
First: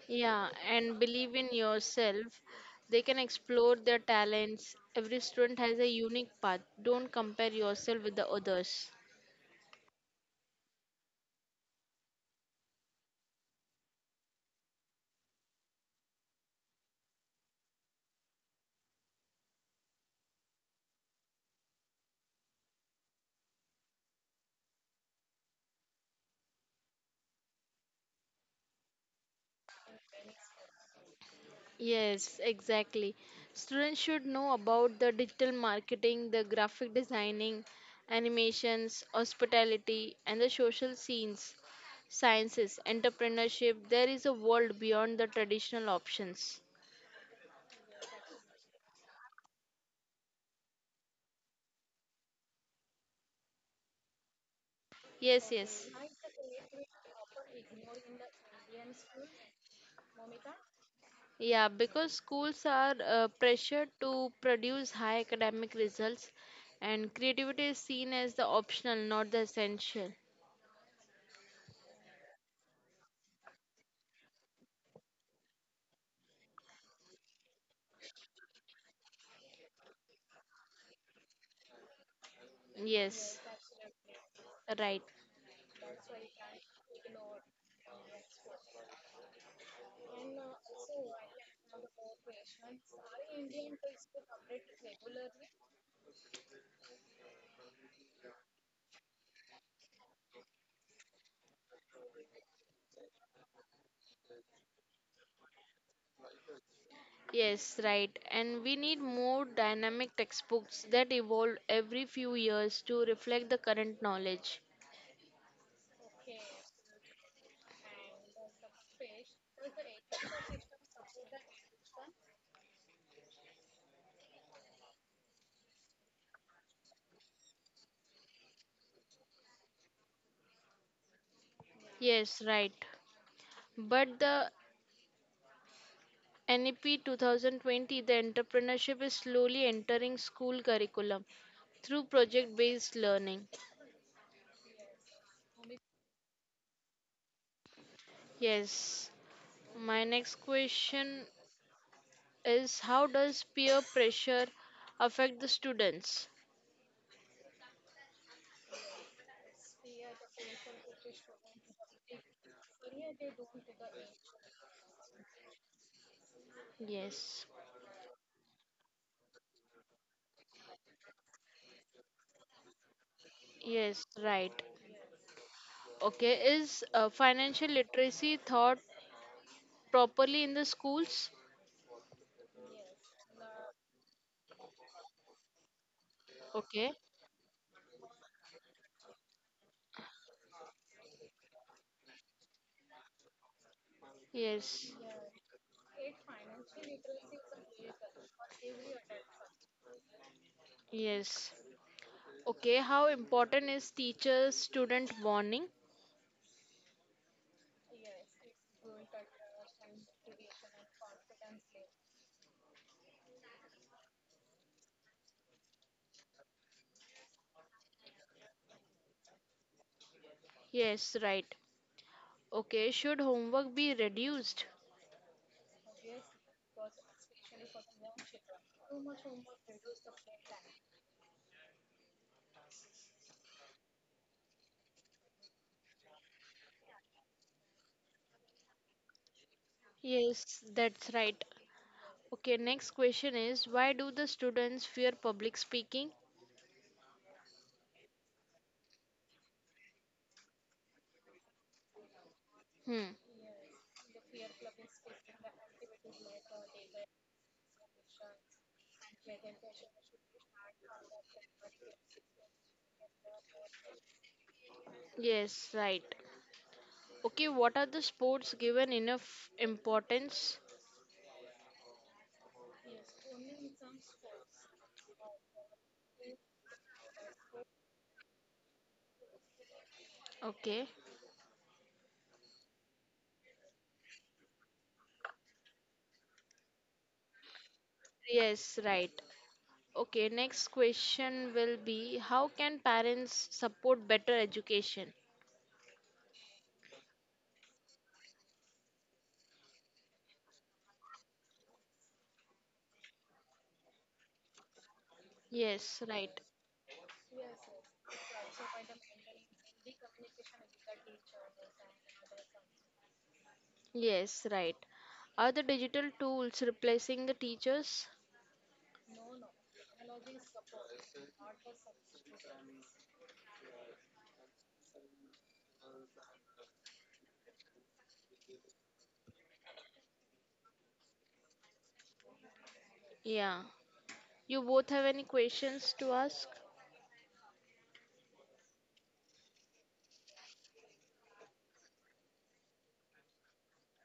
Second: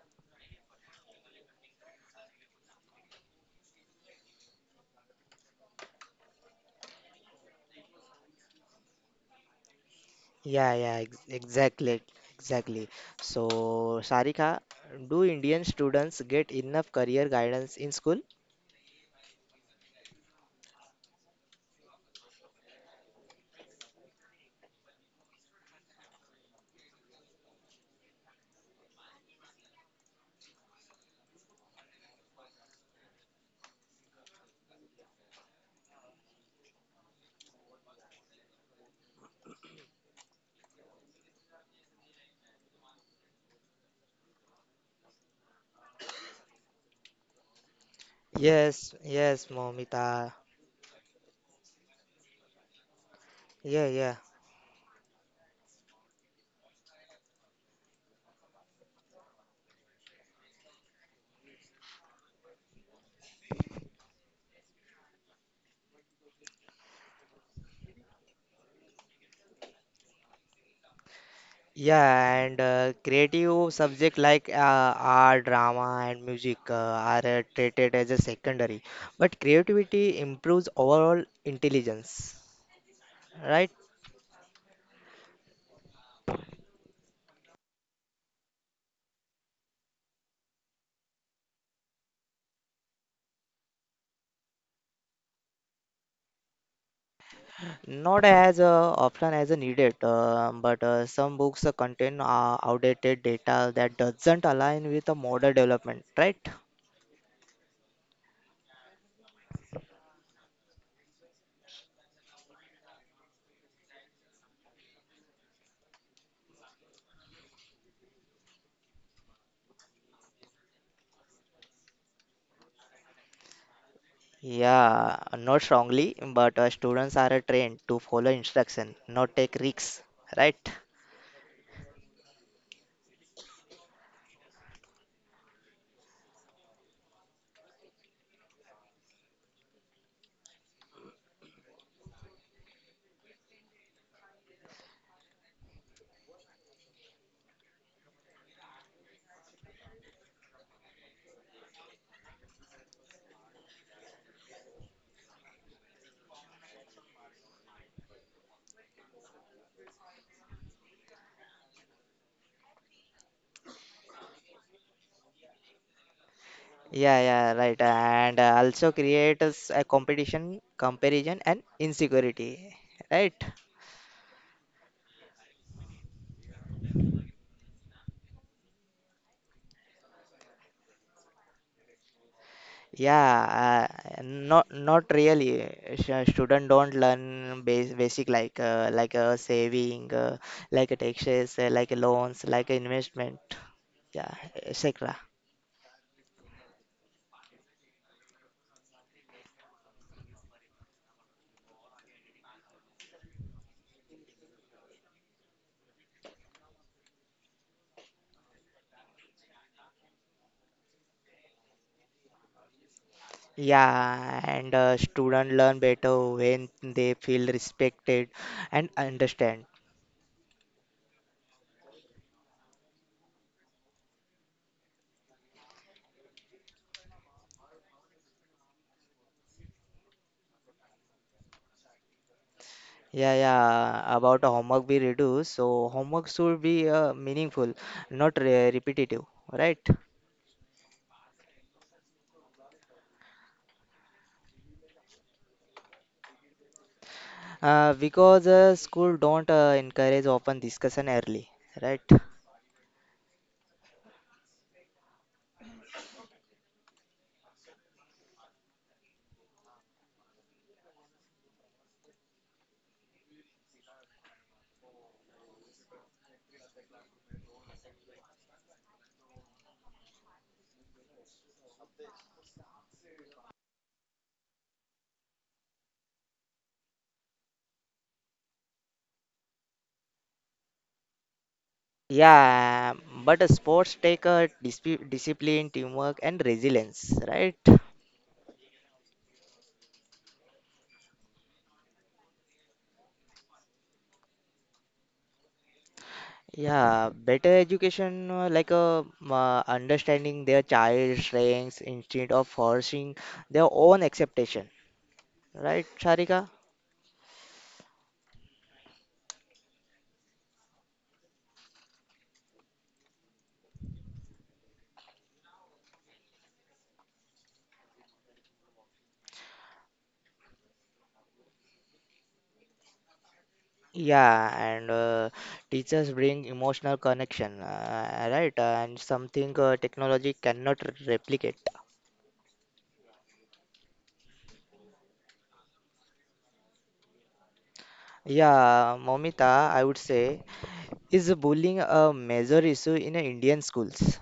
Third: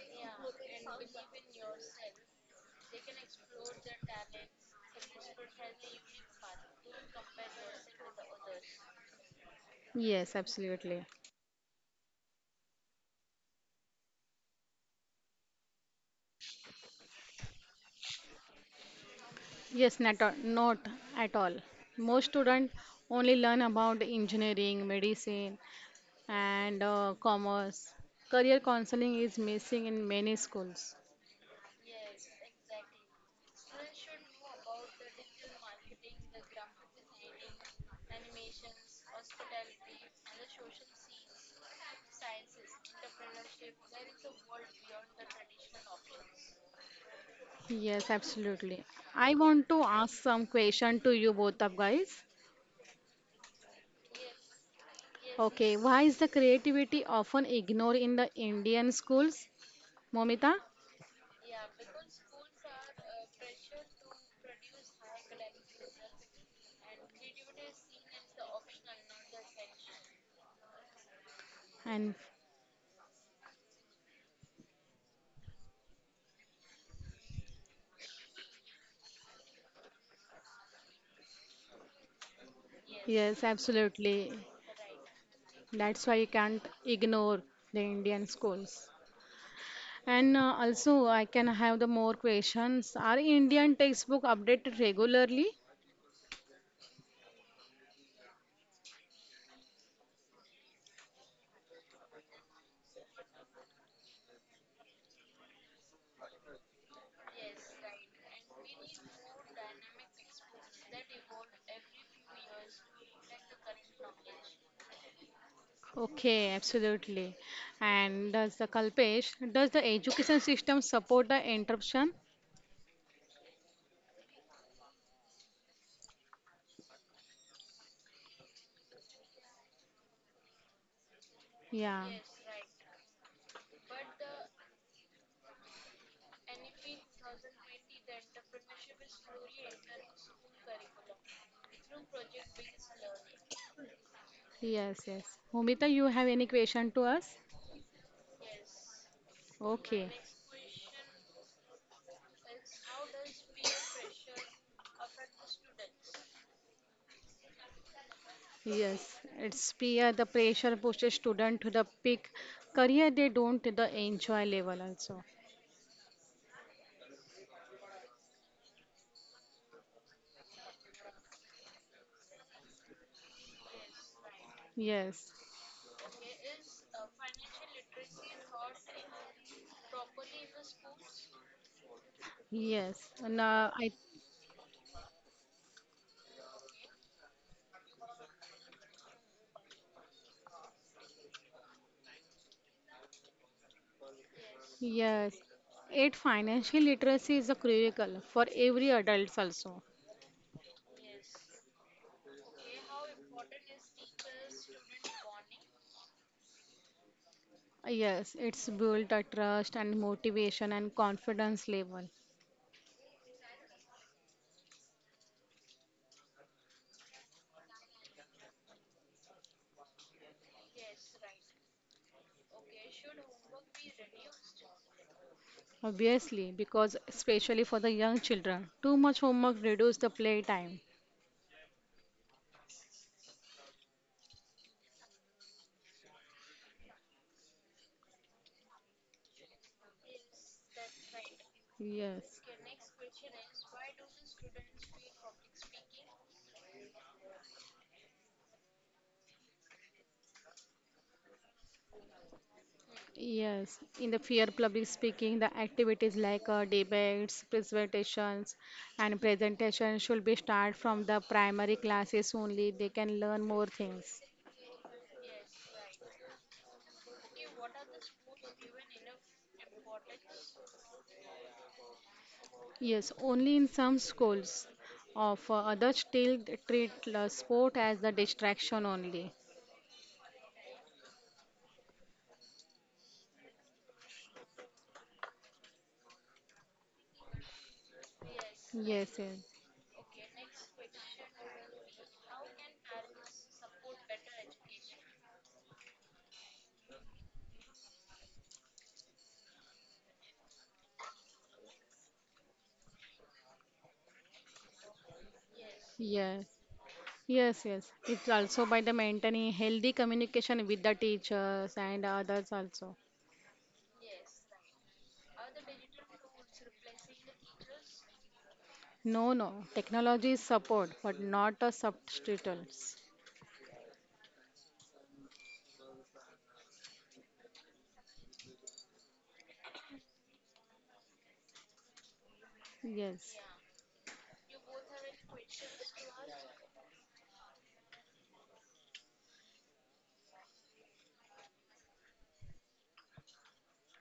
Yeah, and believe in yourself. They can explore their talents. Every student has a unique path. Don't compare yourself with the others. Yes, Yeah, yeah, absolutely. ex exactly, exactly. So, Sarika, do Indian students get enough career guidance in school? Yes, not, not at all. Most students only learn about engineering, medicine, and commerce. Career counseling is missing in many schools. Yes, exactly. Students should know about the digital marketing, the graphic designing, animations, hospitality, and the social scenes, sciences, entrepreneurship. There is a world beyond the traditional options. Yes, Yes, absolutely. yes, I want to Momita. ask some question to you both of guys. Yeah, yeah. Yes, Okay, yes. why is the creativity often ignored in the Indian schools, Momita? Yeah, because schools are pressured to produce high academic results, and creativity is seen as the optional, not the essential. And Yeah, and creative subject like art, drama, and music are treated as a secondary. But creativity improves overall intelligence, yes, Yes, right? absolutely. right. That's why you can't ignore the Indian schools. And also, I can have the more questions. Are Indian textbook updated regularly? Not as often as needed, but some books contain outdated data that doesn't align with the modern development, right? Yes, right. And we need more dynamic textbooks that evolve every few years to reflect the current knowledge. Okay, absolutely. And does the Kalpesh, does the education system support the interruption? Yeah, not strongly, but students are trained to follow instruction, not take risks, right? Yeah. Yes, right. But the NEP 2020, the entrepreneurship is slowly entering school curriculum through project based learning. Yes, yes. Momita, you have any question to us? Yes. Okay. My next question is how does peer pressure affect the students? Yes, it's peer, the pressure pushes student to the peak career they don't the enjoy level also. Yeah, yeah, Yes. right. And also creates a competition, comparison, and insecurity, right? Yes, right. Yes, Okay, is financial literacy taught properly in the schools? yes. Yeah, And I not really. Student don't Okay. learn basic, like saving, like taxes, like loans, like investment, yeah, Yes. etc. yes, eight financial literacy is a critical for every adults also. Yes. Okay. How important is teacher student bonding? Yes, it's built a trust and motivation and confidence level. Yeah, and student learn better when they feel respected and understand. Yes, right. Okay. Should homework be reduced? Obviously, because especially for the young children, too much homework reduces the playtime. Yeah, yeah. About homework we reduce, so homework should be meaningful, not re repetitive, right? Yes, that's right. Yes. Okay. Next question is why do the students fear public speaking? Because school don't encourage open discussion early, right? Hmm. Yes, in the fear public speaking, the activities like debates, presentations, and presentations should be start from the primary classes only. They can learn more things. Yes, right. Okay. What are the sports given enough importance? Yes, only in some schools. Of others still treat sport as the distraction only. Okay. Yeah, but sports take discipline, teamwork, and resilience, right? Yes, right. Yes, yes. Okay, next question will be how can parents support better education? Yeah, better education, like understanding their child's strengths instead of forcing their own acceptation, right, Yes, Sharika? right. Yes, yes, yes. It's also by the maintaining healthy communication with the teachers and others also. Yes, right. Are the digital tools replacing the teachers? No, no. Technology is support, but not a substitute. Yeah, and teachers bring emotional connection, right? And something technology cannot replicate. Yes. Yeah. You both have any questions to ask? Yeah, Momita, I would say, is bullying a major issue in Indian schools?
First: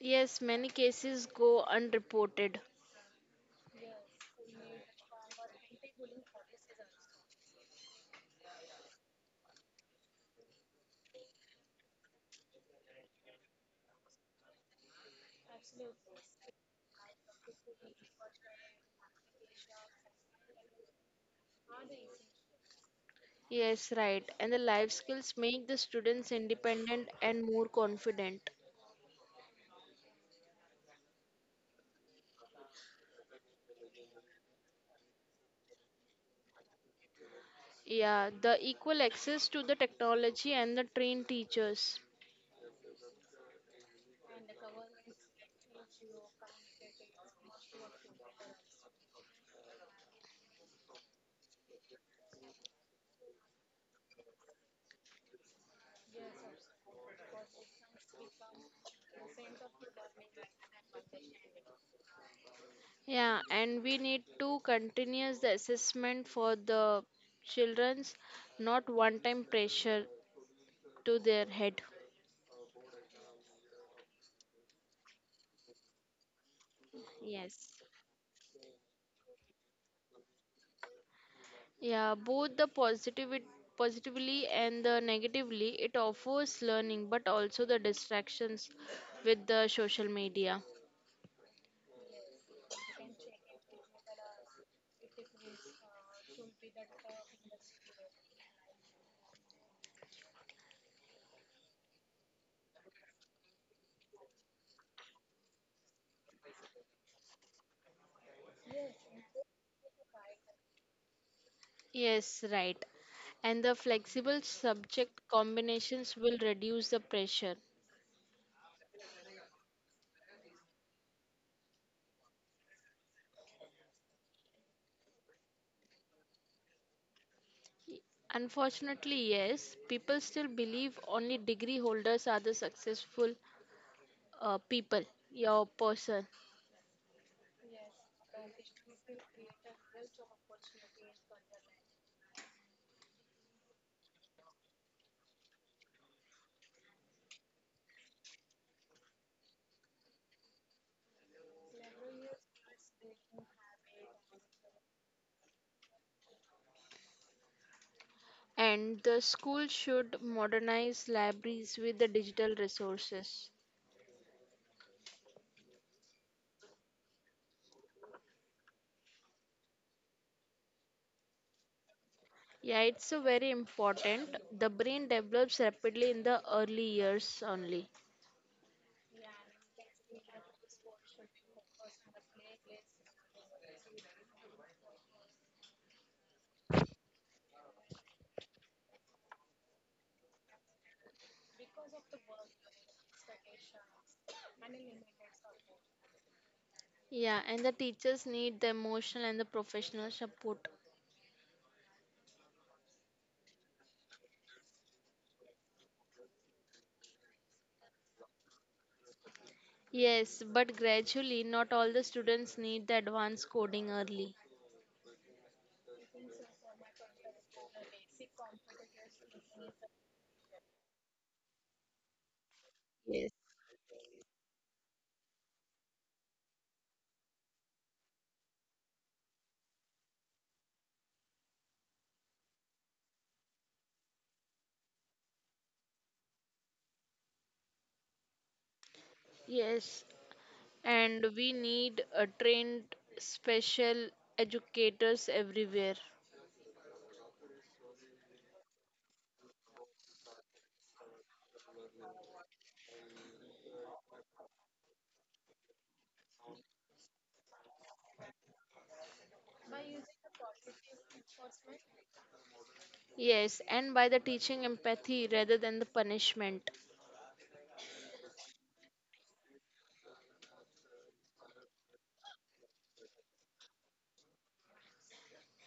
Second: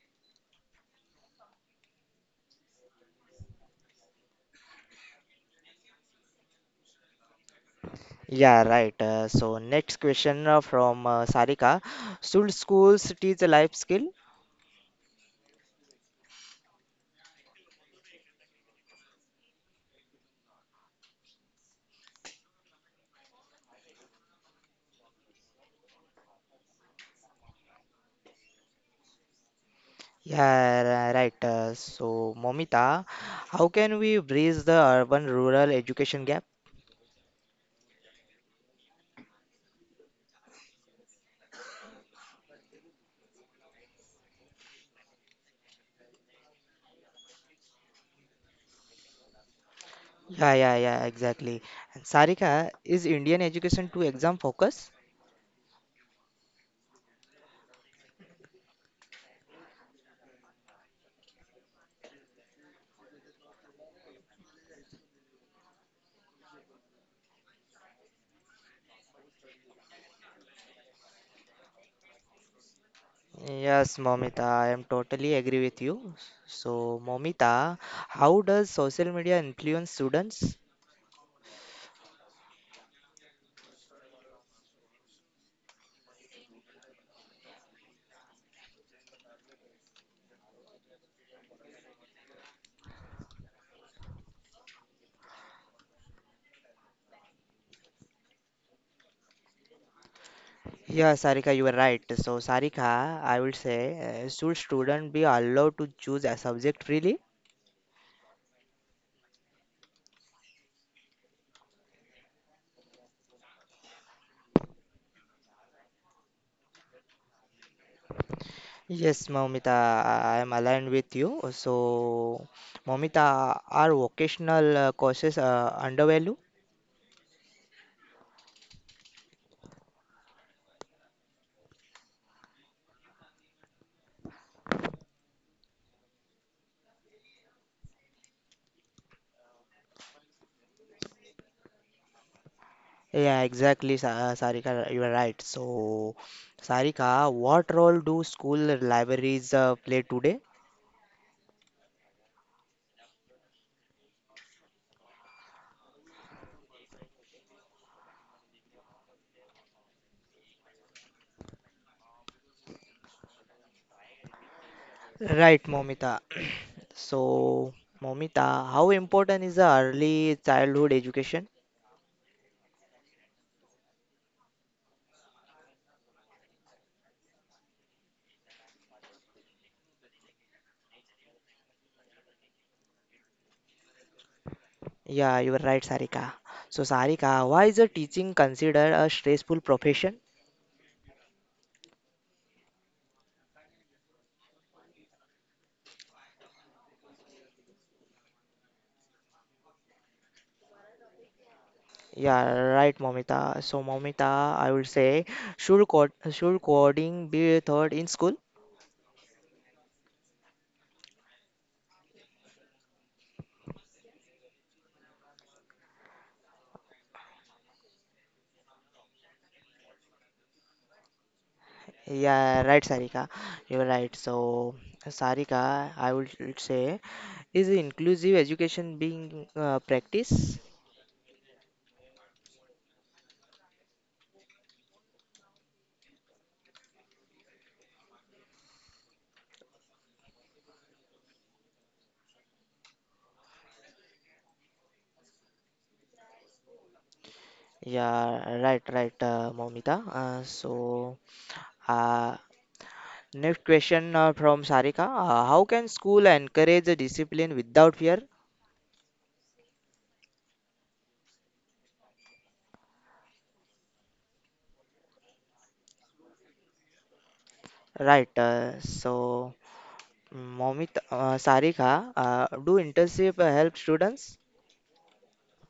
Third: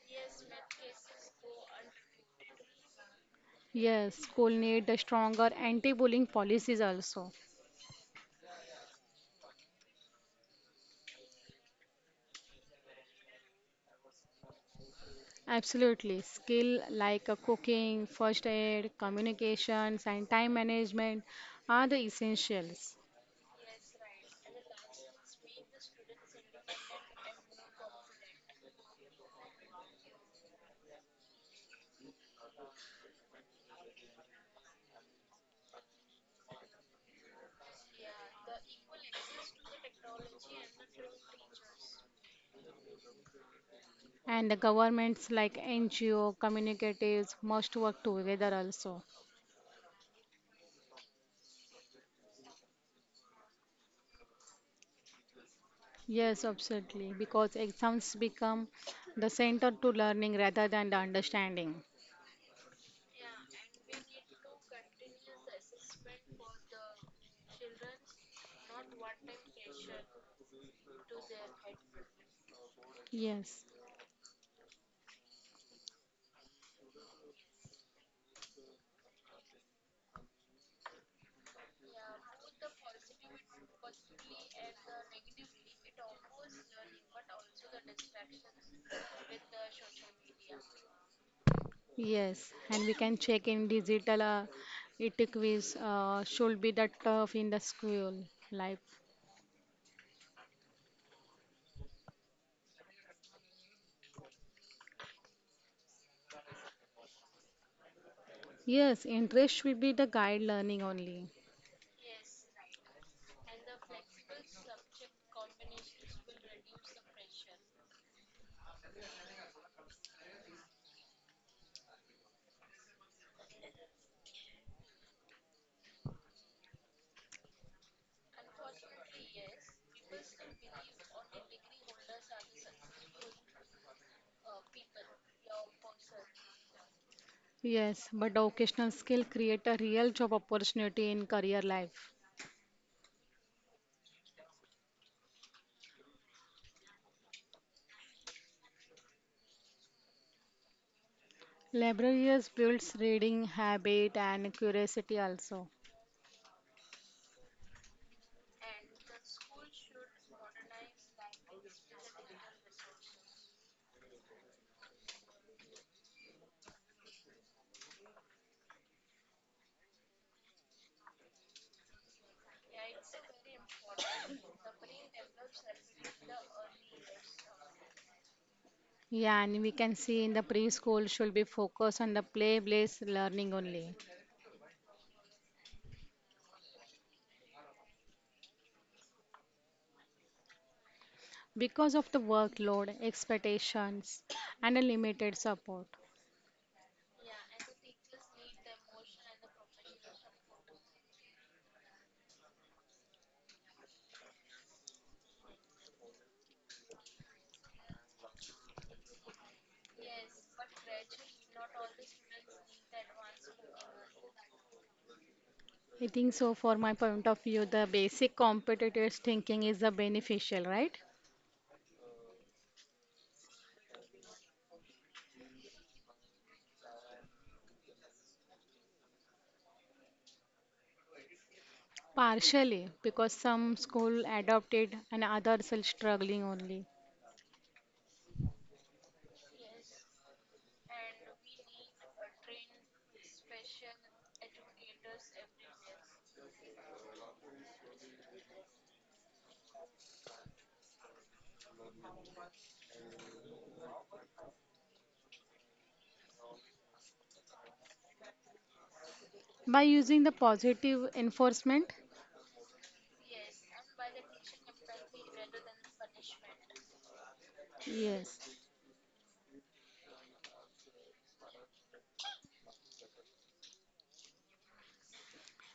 Yes, many cases go unreported. Yes, school need a stronger anti-bullying policies also. Yeah, right. So next question from Sarika. Should schools teach a life skill? Absolutely. Skill like cooking, first aid, communications, and time management are the essentials. Yes, right. And the life skills make the students independent and more confident. Yeah, right. So Momita, how can we bridge the urban-rural education gap? Yeah, the equal access to the technology and the trained teachers. And the governments like NGO, communicatives must work together also. Yeah, yeah, yeah, exactly. And Sarika, is Indian education too exam focused? Yes, absolutely. Because exams become the center to learning rather than the understanding. Yeah, and we need to continuous the assessment for the children's, not one-time pressure to their head. Yes, Yes, Momita, I am totally agree with you. So, Yes. Momita, how does social media influence students? Yeah, both the positivity positively and the negatively it offers learning but also the distractions with the social media. yes. And we can check in digital it quiz should be the tough in the school life. Yeah, Sarika, you are right. So, Sarika, I will say, should student be allowed to choose a subject freely? Yes, interest should be the guide learning only. Yes, right, and the flexible subject combinations will reduce the pressure. Yes, Momita, I am aligned with you. So, Momita, are vocational courses undervalued? Unfortunately, yes, people still believe only degree holders are the successful people, your person. Yes, but the occasional skill create a real job opportunity in career life. Yeah, exactly, Sarika, you are right. So, Sarika, what role do school libraries play today? Libraries builds reading habit and curiosity also. And the school should modernize libraries with the digital resources. Right, Momita. So, Momita, how important is the early childhood education? Yeah, it's a very important. The brain develops rapidly in the early years only. Yeah, and we can see in the preschool should be focused on the play-based learning only Yeah, you are right, Sarika. So, Sarika, why is the teaching considered a stressful profession? because of the workload, expectations, and a limited support. Yeah, and the teachers need the emotional and the professional support. Yeah, right, Momita. So, Momita, I would say, should coding be taught in school? Yes, but gradually, not all the students need the advanced coding early. I think so, for my point of view, the basic competitive thinking is the beneficial, right? Yeah, right, Yes. Sarika. You're right. So, Sarika, I would say, is inclusive education being practiced? Partially, because some school adopt it and others are struggling only. Yes, and we need a trained special educators everywhere. Yeah, right, right, Momita. So, uh, next question from Sarika. How can school encourage the discipline without fear? By using the positive enforcement, Yes, and by the teaching empathy rather than the punishment. Right. yes, So, Momita, Sarika, do internship help students?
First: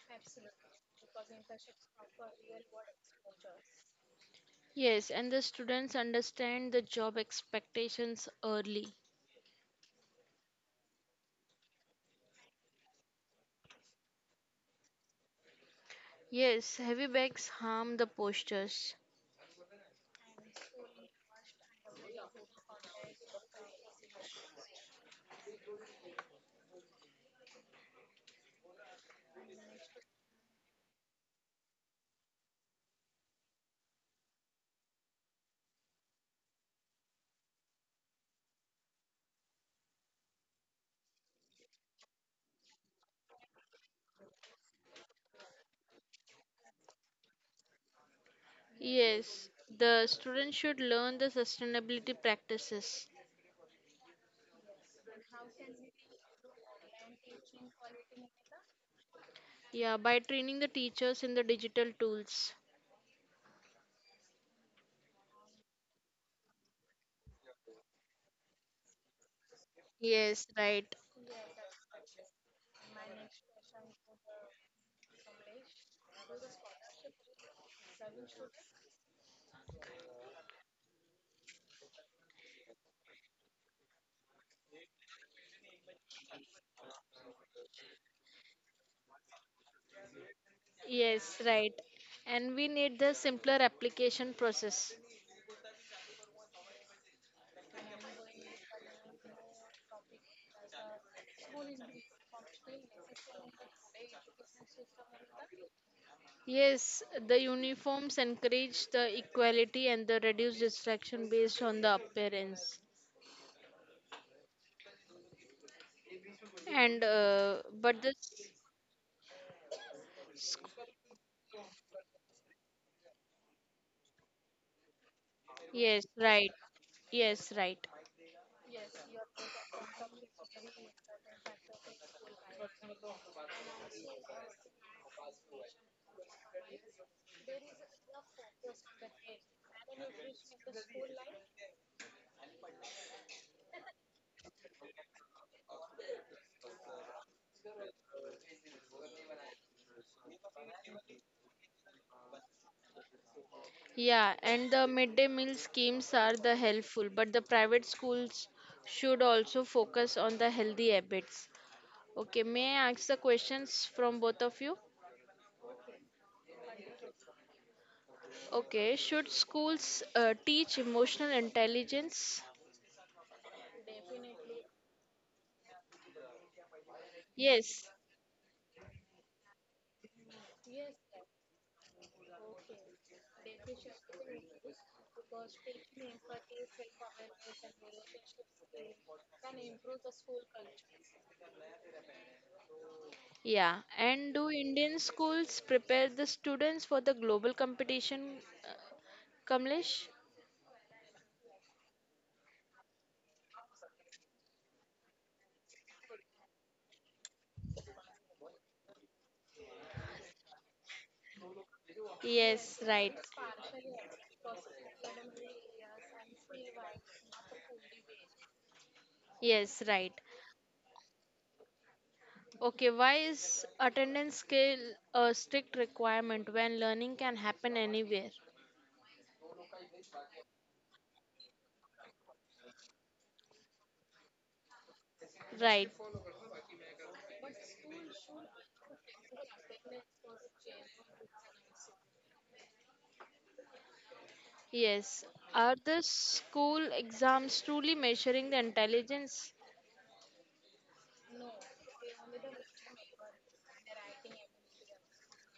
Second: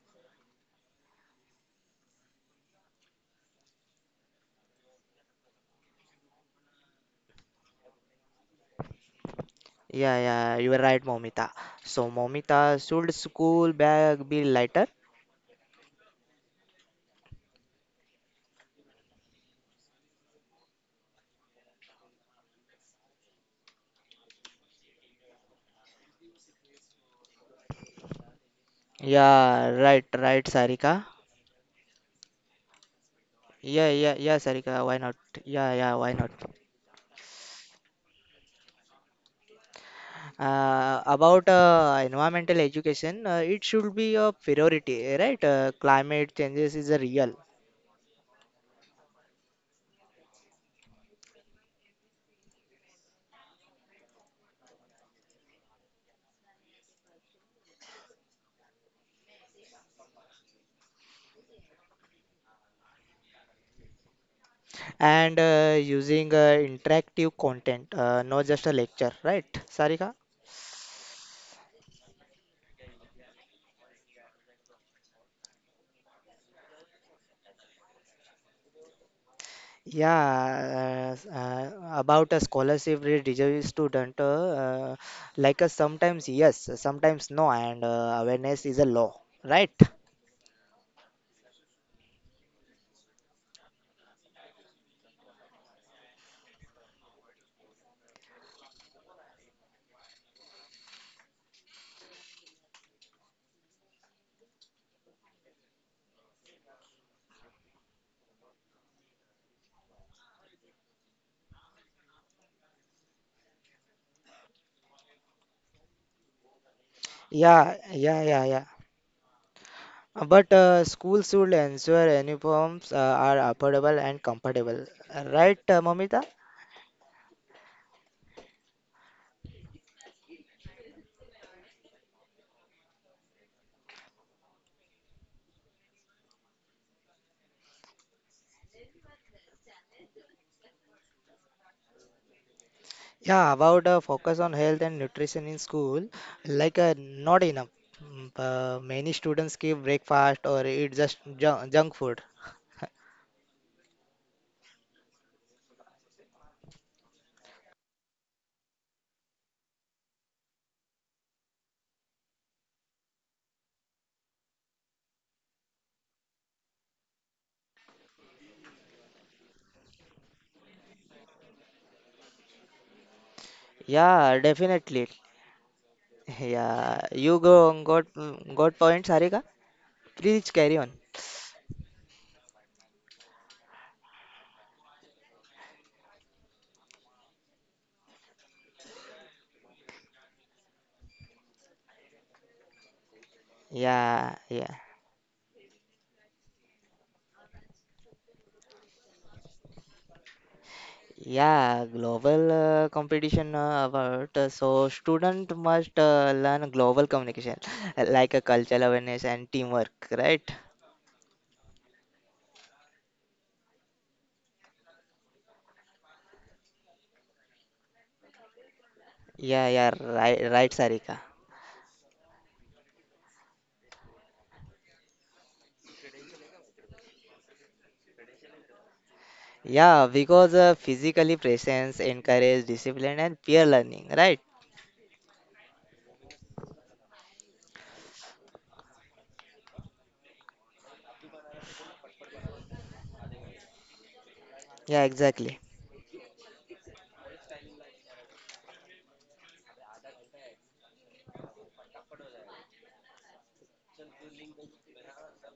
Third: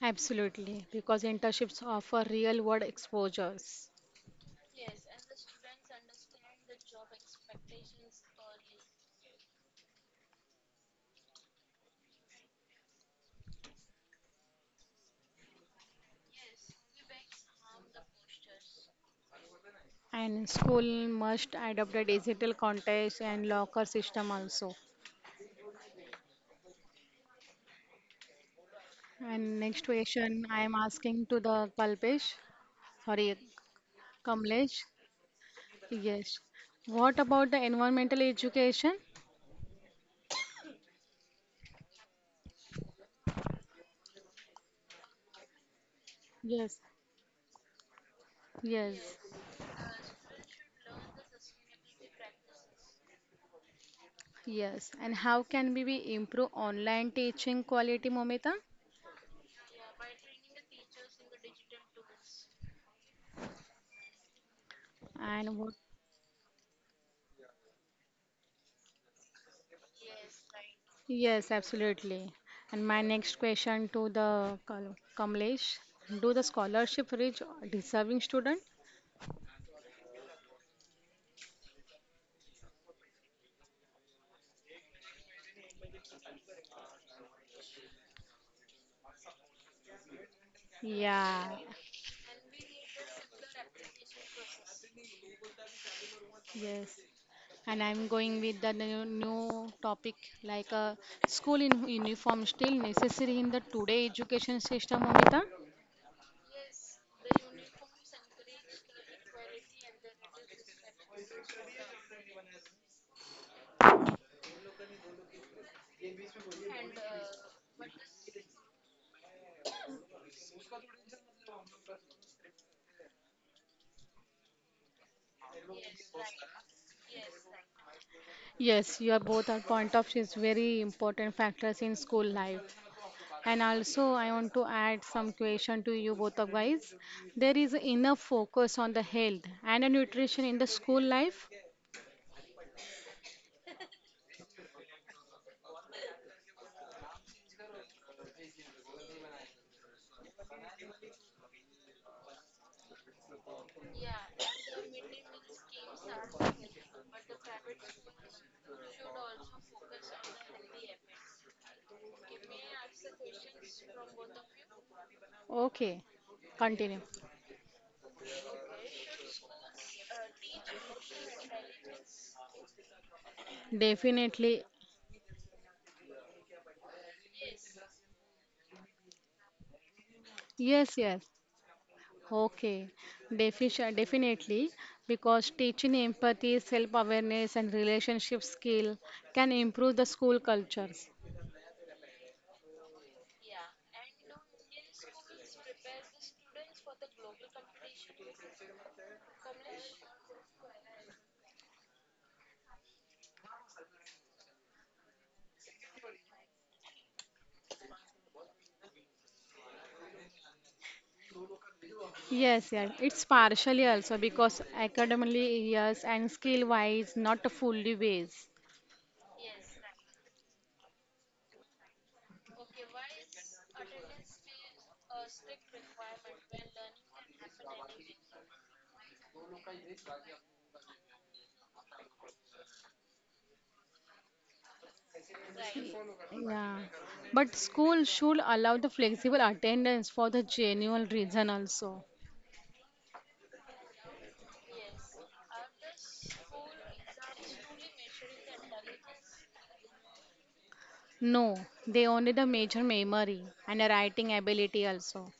absolutely, because internships offer real-world exposures. Yes, and the students understand the job expectations early. Yeah, yeah, you are right, Momita. So, Momita, should school bag be lighter? Yes, heavy bags harm the postures. And school must adopt a digital contest and locker system also. And next Yeah, question right, I am right, asking to Sarika. the Kalpesh, sorry, Yeah, yeah, yeah, Kamlesh. Sarika. Why not? Yeah, yeah, why Yes. not? What about the environmental education? About environmental education, it should be a priority, right? Climate Yes. changes is a real, Yes. Yes, the students should learn the sustainability practices. Yes. And how can we be improve online teaching quality, Momita? Yeah, by training the teachers in the digital tools. and And what? using interactive content, not just a lecture, right, Sarika? Yes, right. Yes, absolutely. And my next question to the Kamlesh. Do the scholarship reach deserving student? Yeah, about a scholarship deserving student, like a sometimes yes, sometimes no, and awareness is a law, right? Yes, Yeah, right. And we need the simpler application process. yes. And I'm going with the new topic like school in uniform still necessary in the today education system, Amita? Yes, the uniforms encourage the equality and the reduce distraction based on the appearance. And Yeah, but this, yeah, yeah, yeah. But schools should ensure uniforms are affordable and comfortable. Right, yes, Mamita? right. Yes, right. Yes, your both are point of is very important factors in school life. And also, I want to add some question to you both of guys. There is enough focus on the health and the nutrition in the school life. Yeah, about focus on health and nutrition in school, like not enough. Many students skip breakfast or eat just junk food. Yeah, and the midday meal schemes are the helpful, but the private schools should also focus on the healthy habits. Okay, may I ask the questions from both of you? Okay, continue. Okay, should schools teach emotional intelligence? Yeah, Definitely. definitely. Yeah, you go got Yes. got point, Sarika. Please carry on. Yes, yes. Okay, definitely, because teaching empathy, self-awareness, and relationship skill can improve the school cultures. Yeah. And Yeah, do yeah. Indian schools prepare the students for the global competition, Kamlesh? Yeah, global competition about so student must learn global communication like a cultural awareness and teamwork, right? Yes, Yes, yeah, right. it's partially also because academically yes and skill-wise not fully ways. Yeah, Yes, yeah, right. right, right, Sarika. Okay, why is attendance scale a strict requirement when learning can happen anywhere? Yeah, because physically presence encourage discipline and peer learning, right? Right. Yeah, but school should allow the flexible attendance for the genuine reason also. Yeah, Yes. exactly. Are the school exams truly measuring the intelligence? No, they only the major memory and the writing ability also.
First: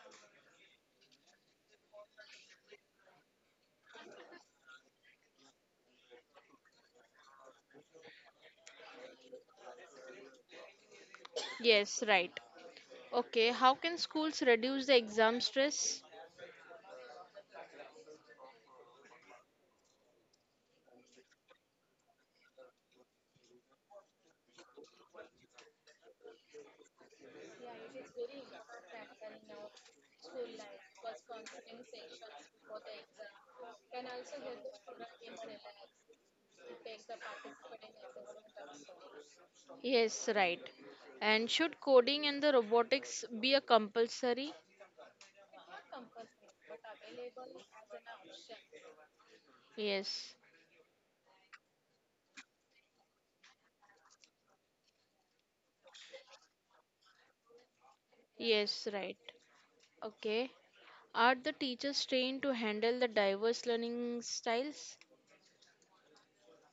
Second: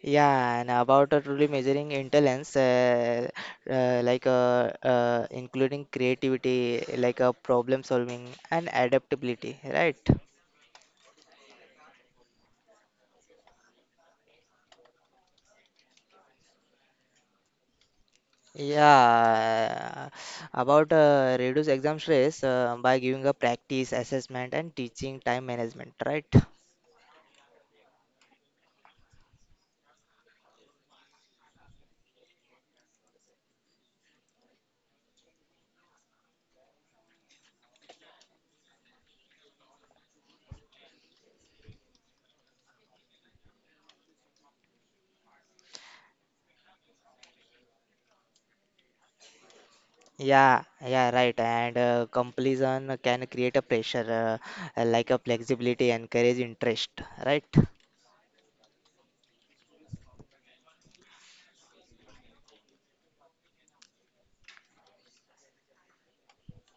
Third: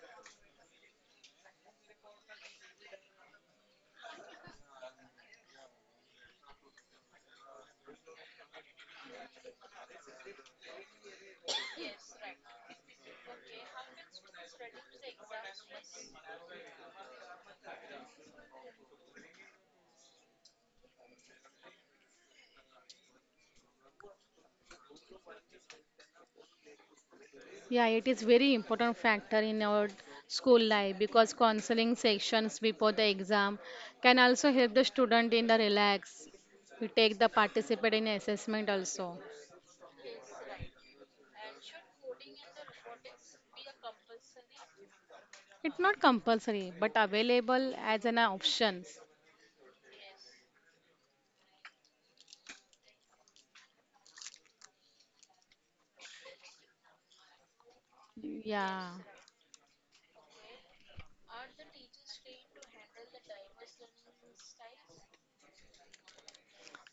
Yeah, and about truly measuring intelligence, like including creativity, like problem solving and adaptability, right? Yes, right. Okay, how can schools reduce the exam stress? Yeah, about reduce exam stress by giving a practice, assessment, and teaching time management, right? Yeah, it is very important factor in our school life because counseling sessions before the exam can also help the student in the relax. We take the participate in assessment also. Yes, right. And should coding and the robotics be a compulsory? It's not compulsory but available as an option. Yes, Yeah, yeah, right. And completion can create a pressure, like a flexibility and courage interest, right? Yeah. yes, right. Okay. Are the teachers trained to handle the diverse learning styles?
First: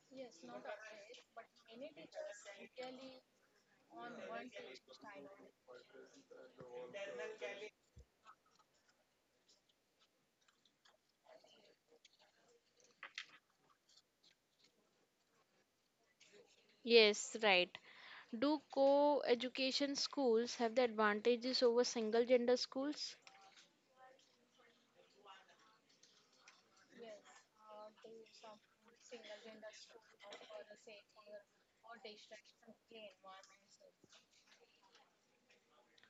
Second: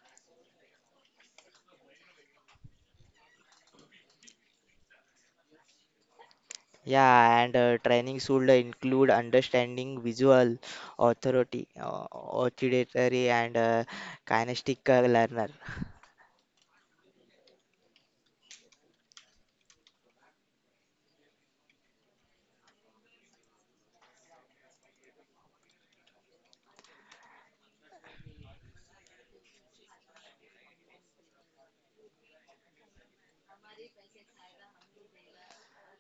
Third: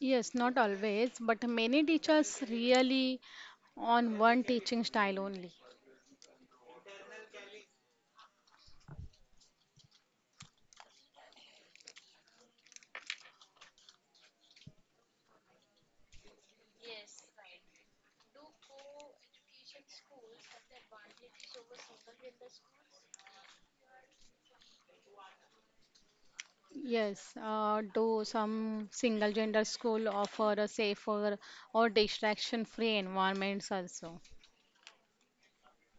Yes, not always, but many teachers really on one teaching style only. Yeah, and training should include understanding visual authority, auditory, and kinesthetic learner. Yes, right. Do co education schools have the advantages over single gender schools? Yes, do some single gender school offer a safer or distraction free environments also?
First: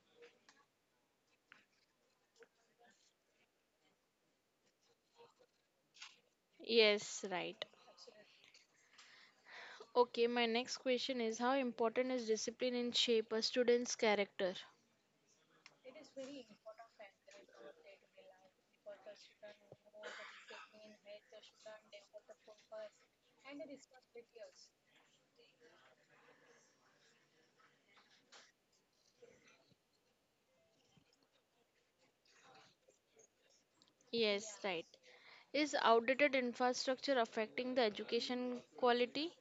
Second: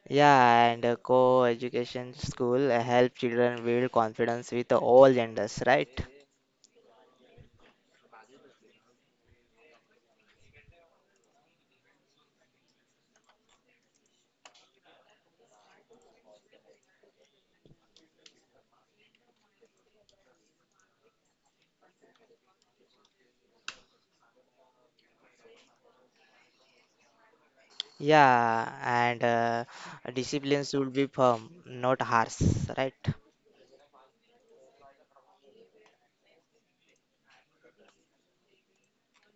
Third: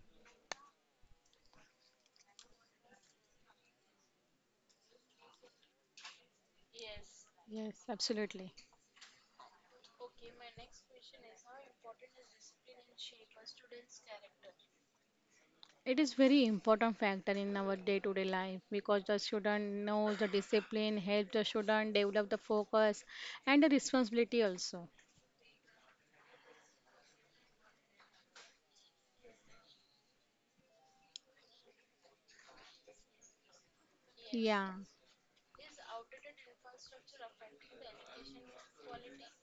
Yeah, and co-education school help children build confidence with all genders, right? Yes, right. Yes, absolutely. Okay, my next question is how important is discipline in shape a student's character? It is very important factor in our day to day life because the student knows the discipline, help the student develop the focus and the responsibility also. Yeah, and discipline should be firm, not harsh, right? Yes, Yeah, right. Is outdated infrastructure affecting the education quality?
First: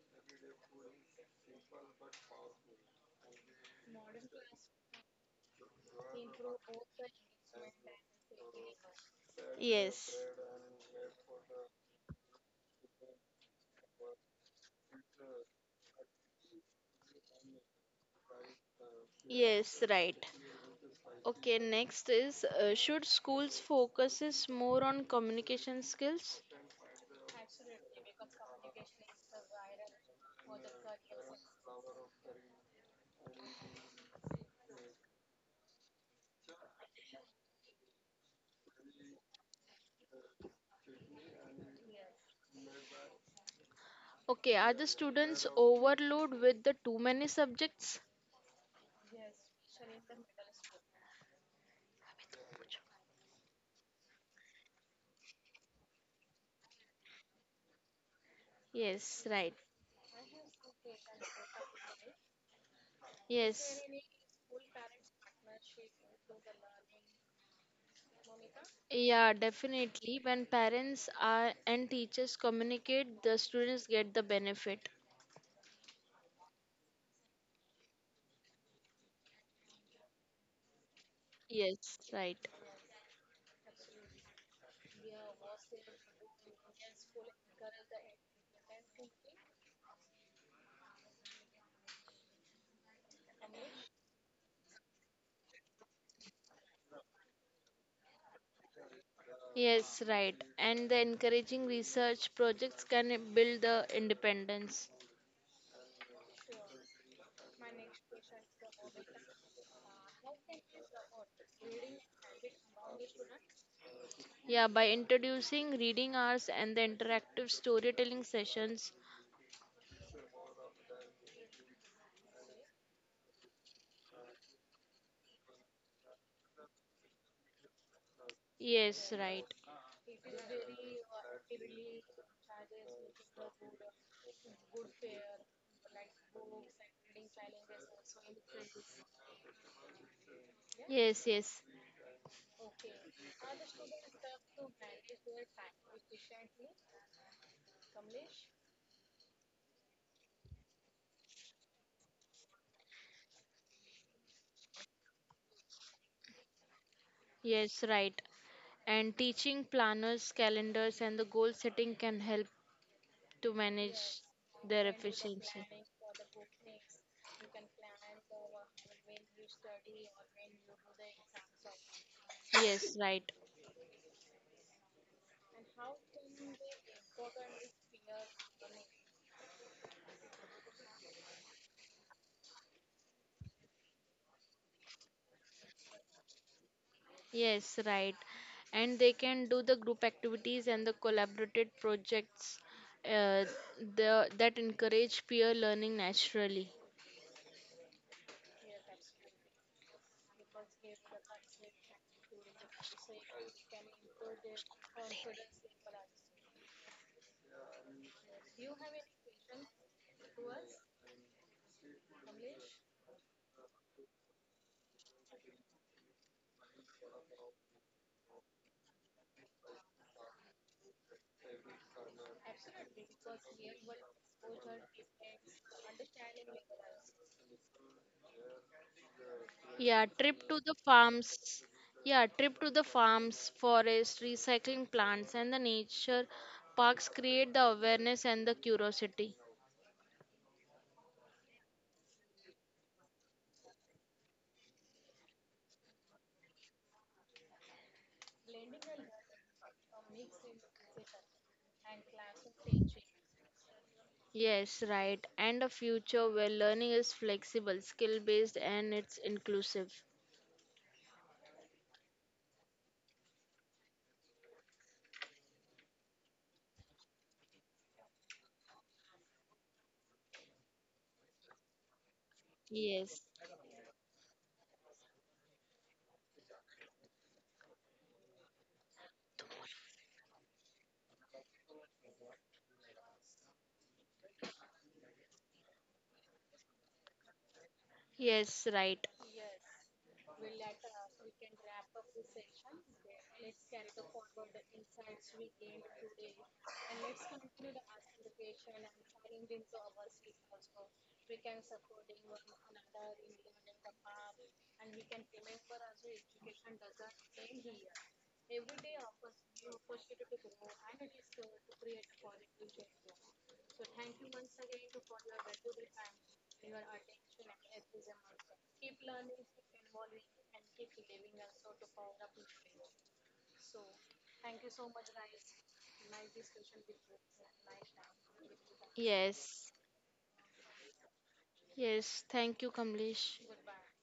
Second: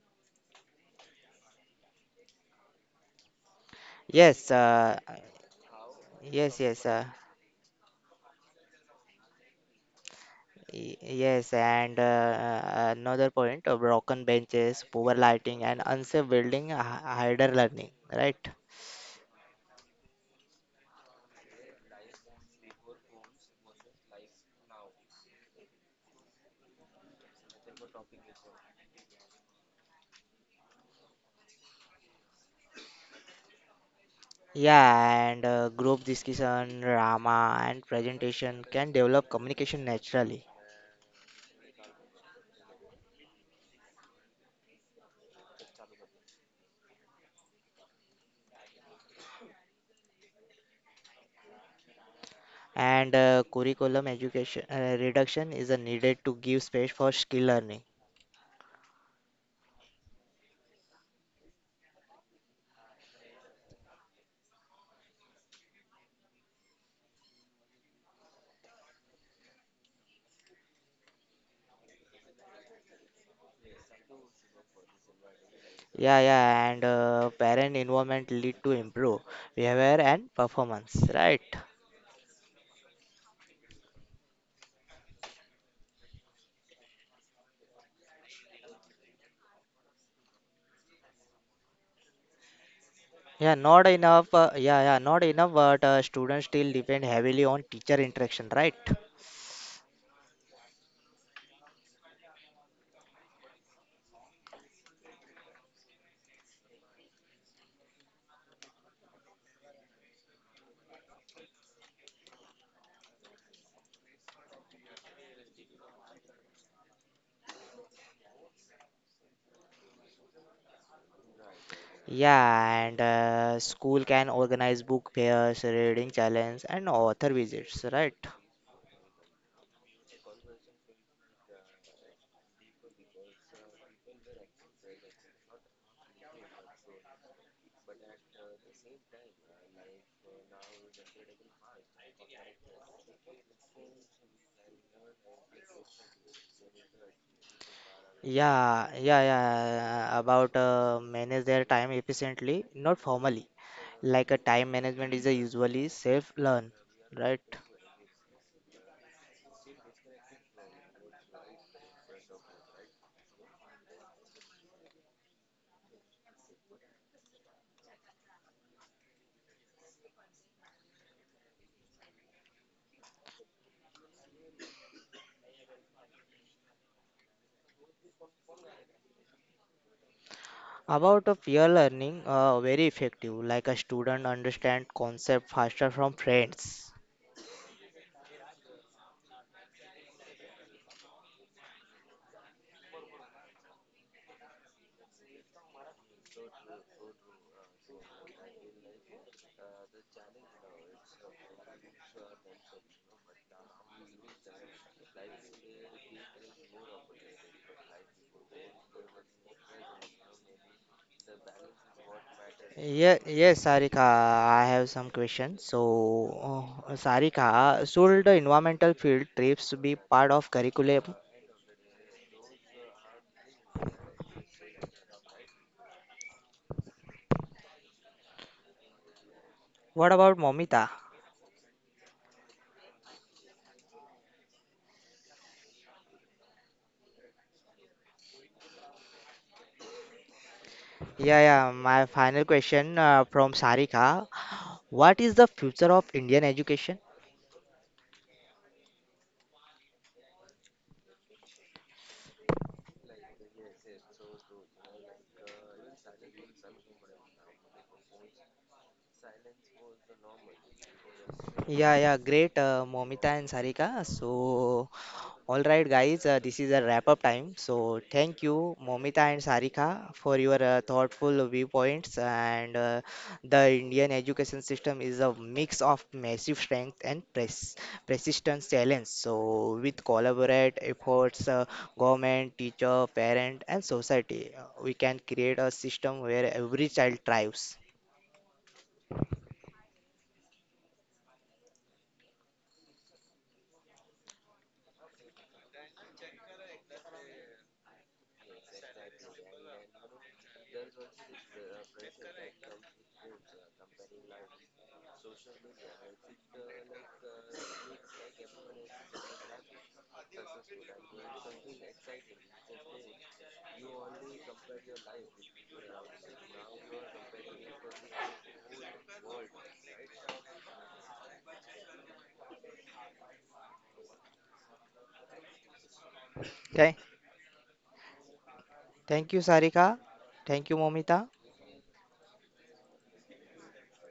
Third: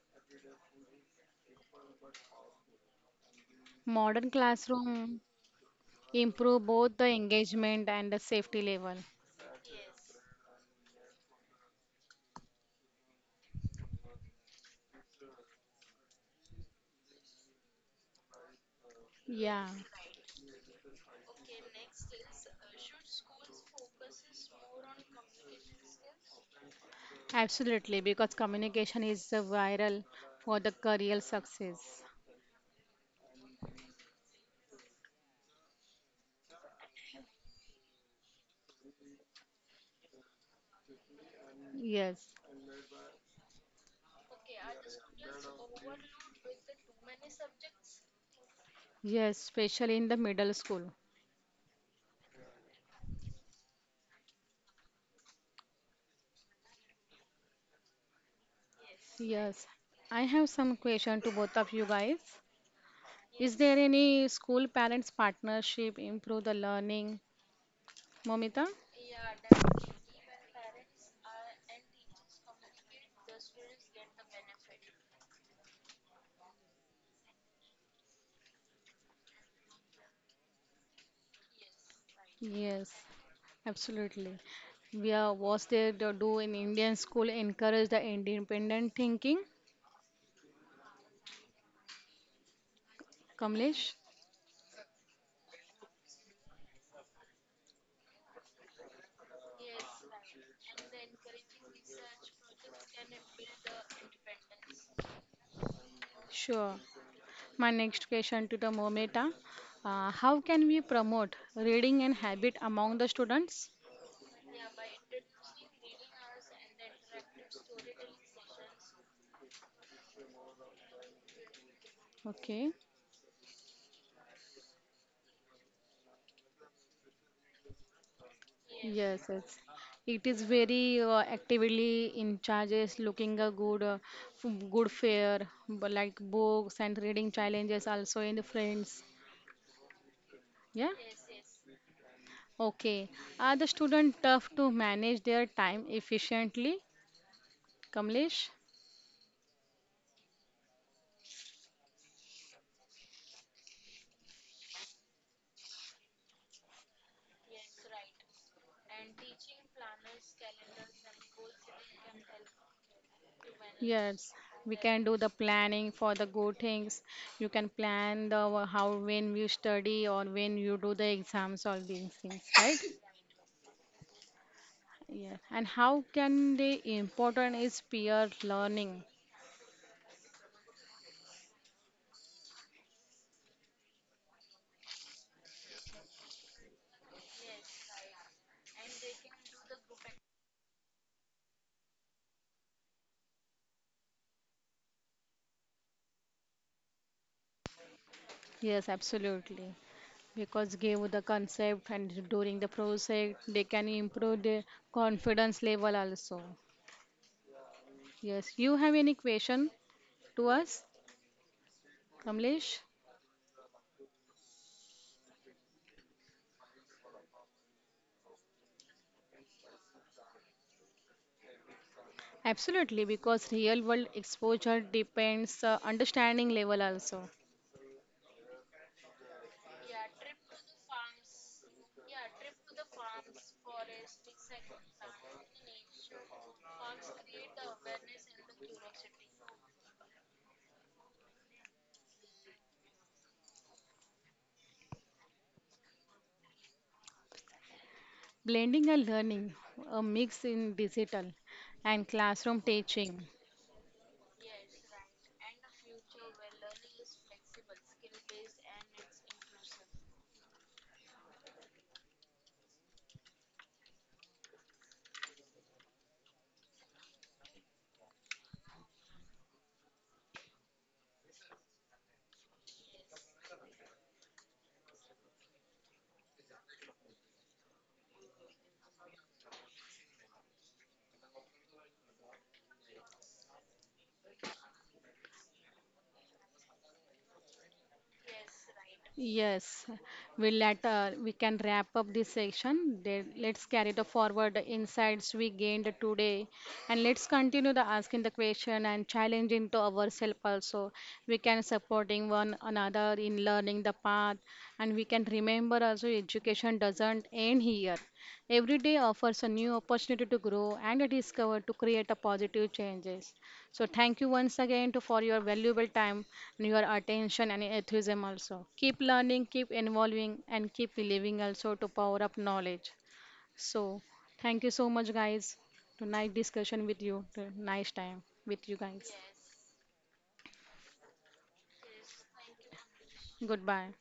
modern Yes, classroom yes, improve yes, both the engagement and the safety level. Yes, yes, and another point: broken benches, poor lighting, and unsafe building hinder learning, right? Yeah. yes, right. Okay, next is should schools focuses more on communication skills? Absolutely, because communication is viral for the career success. Yeah, and group discussion, drama, and presentation can develop communication naturally. Yes, Okay, are the students overloaded with the too many subjects? yes, especially in the middle school. And curriculum education reduction is a needed to give space for skill learning. Yes, right. Yes, I have some question to both of you guys. Is there Yes. any school parents partnership improve the learning, Momita? Yeah, definitely. When parents are and teachers communicate, the students get the benefit. Yeah, yeah, and parent involvement lead to improve behavior and performance, right? Yes, right. Yes, absolutely. We are was there to do in Indian school encourage the independent thinking, Yeah, not Kamlesh? enough. Yeah, yeah, not enough, but students still depend heavily on teacher interaction, right? Yes, right. And the encouraging research projects can build the independence. Sure. My next question to the Momita. How can we promote reading and habit among the students? Yeah, by introducing reading hours and the interactive storytelling sessions. Okay, Yeah, and school can organize book fairs, reading challenge, and author visits, right? Yes, yes, right. yes. It is very actively in charges, looking a good, good fair, like books and reading challenges also in the friends. Yeah. Yes, yes. Okay. Are the student tough to manage their time efficiently? Kamlesh? Yeah, yeah, yeah, about manage their time efficiently, not formally, like a time management is a usually self learn, right? Yes, right. And teaching planners, calendars, and the goal setting can help to manage Yes, we their their can do the lives. efficiency. Planning for the good things. You can plan the how when you study or when you do the exams, all these things, right? Yes, right. Yeah. And how can the important is peer learning? About a peer learning, very effective, like a student understand concept faster from friends. Yes, right. And they can do the group activities and the collaborated projects uh, that encourage peer learning naturally. Yes, absolutely. Because give the concept and during the project, they can improve the confidence level also. Yes, you have any question to us, Kamlesh? Yeah, yes, Sarika, I have some questions. So Sarika, should the environmental field trips be part of curriculum? Absolutely, because real world exposure depends understanding level also. Yeah, What trip about to the Momita? farms. Yeah, trip to the farms, forest, recycling plants, and the nature parks create the awareness and the curiosity. Yeah, yeah, my final question from Sarika, what is the future of Indian education? Blending and learning, a mix in digital and classroom teaching. Yes, right. And a future where learning is flexible, skill based, and it's inclusive. Yeah, yeah, great, Momita and Sarika. So, all right, guys, this is a wrap up time. So, thank you, Momita and Sarika, for your thoughtful viewpoints. And Yes, the Indian education system is a mix of massive strength and persistence challenge. So, with collaborate efforts, government, teacher, parent, and society, we can create a system where every child thrives. yes, right. Yes, we let we can wrap up this section. Then let's carry the forward the insights we gained today, and let's continue the asking the question and challenging to ourselves also. We can supporting one another in learning the path, and we can remember also education doesn't end here. Every day offers a new opportunity to grow and discover to create a positive changes. So thank you once again to for your valuable time and your attention and enthusiasm also. Keep learning, keep involving and keep believing also to power up knowledge. So thank you so much guys. To nice Okay, discussion with you. To nice time with you guys. thank you, Yes, Sarika. Thank you, Momita. yes. Thank you, Kamlesh. Goodbye.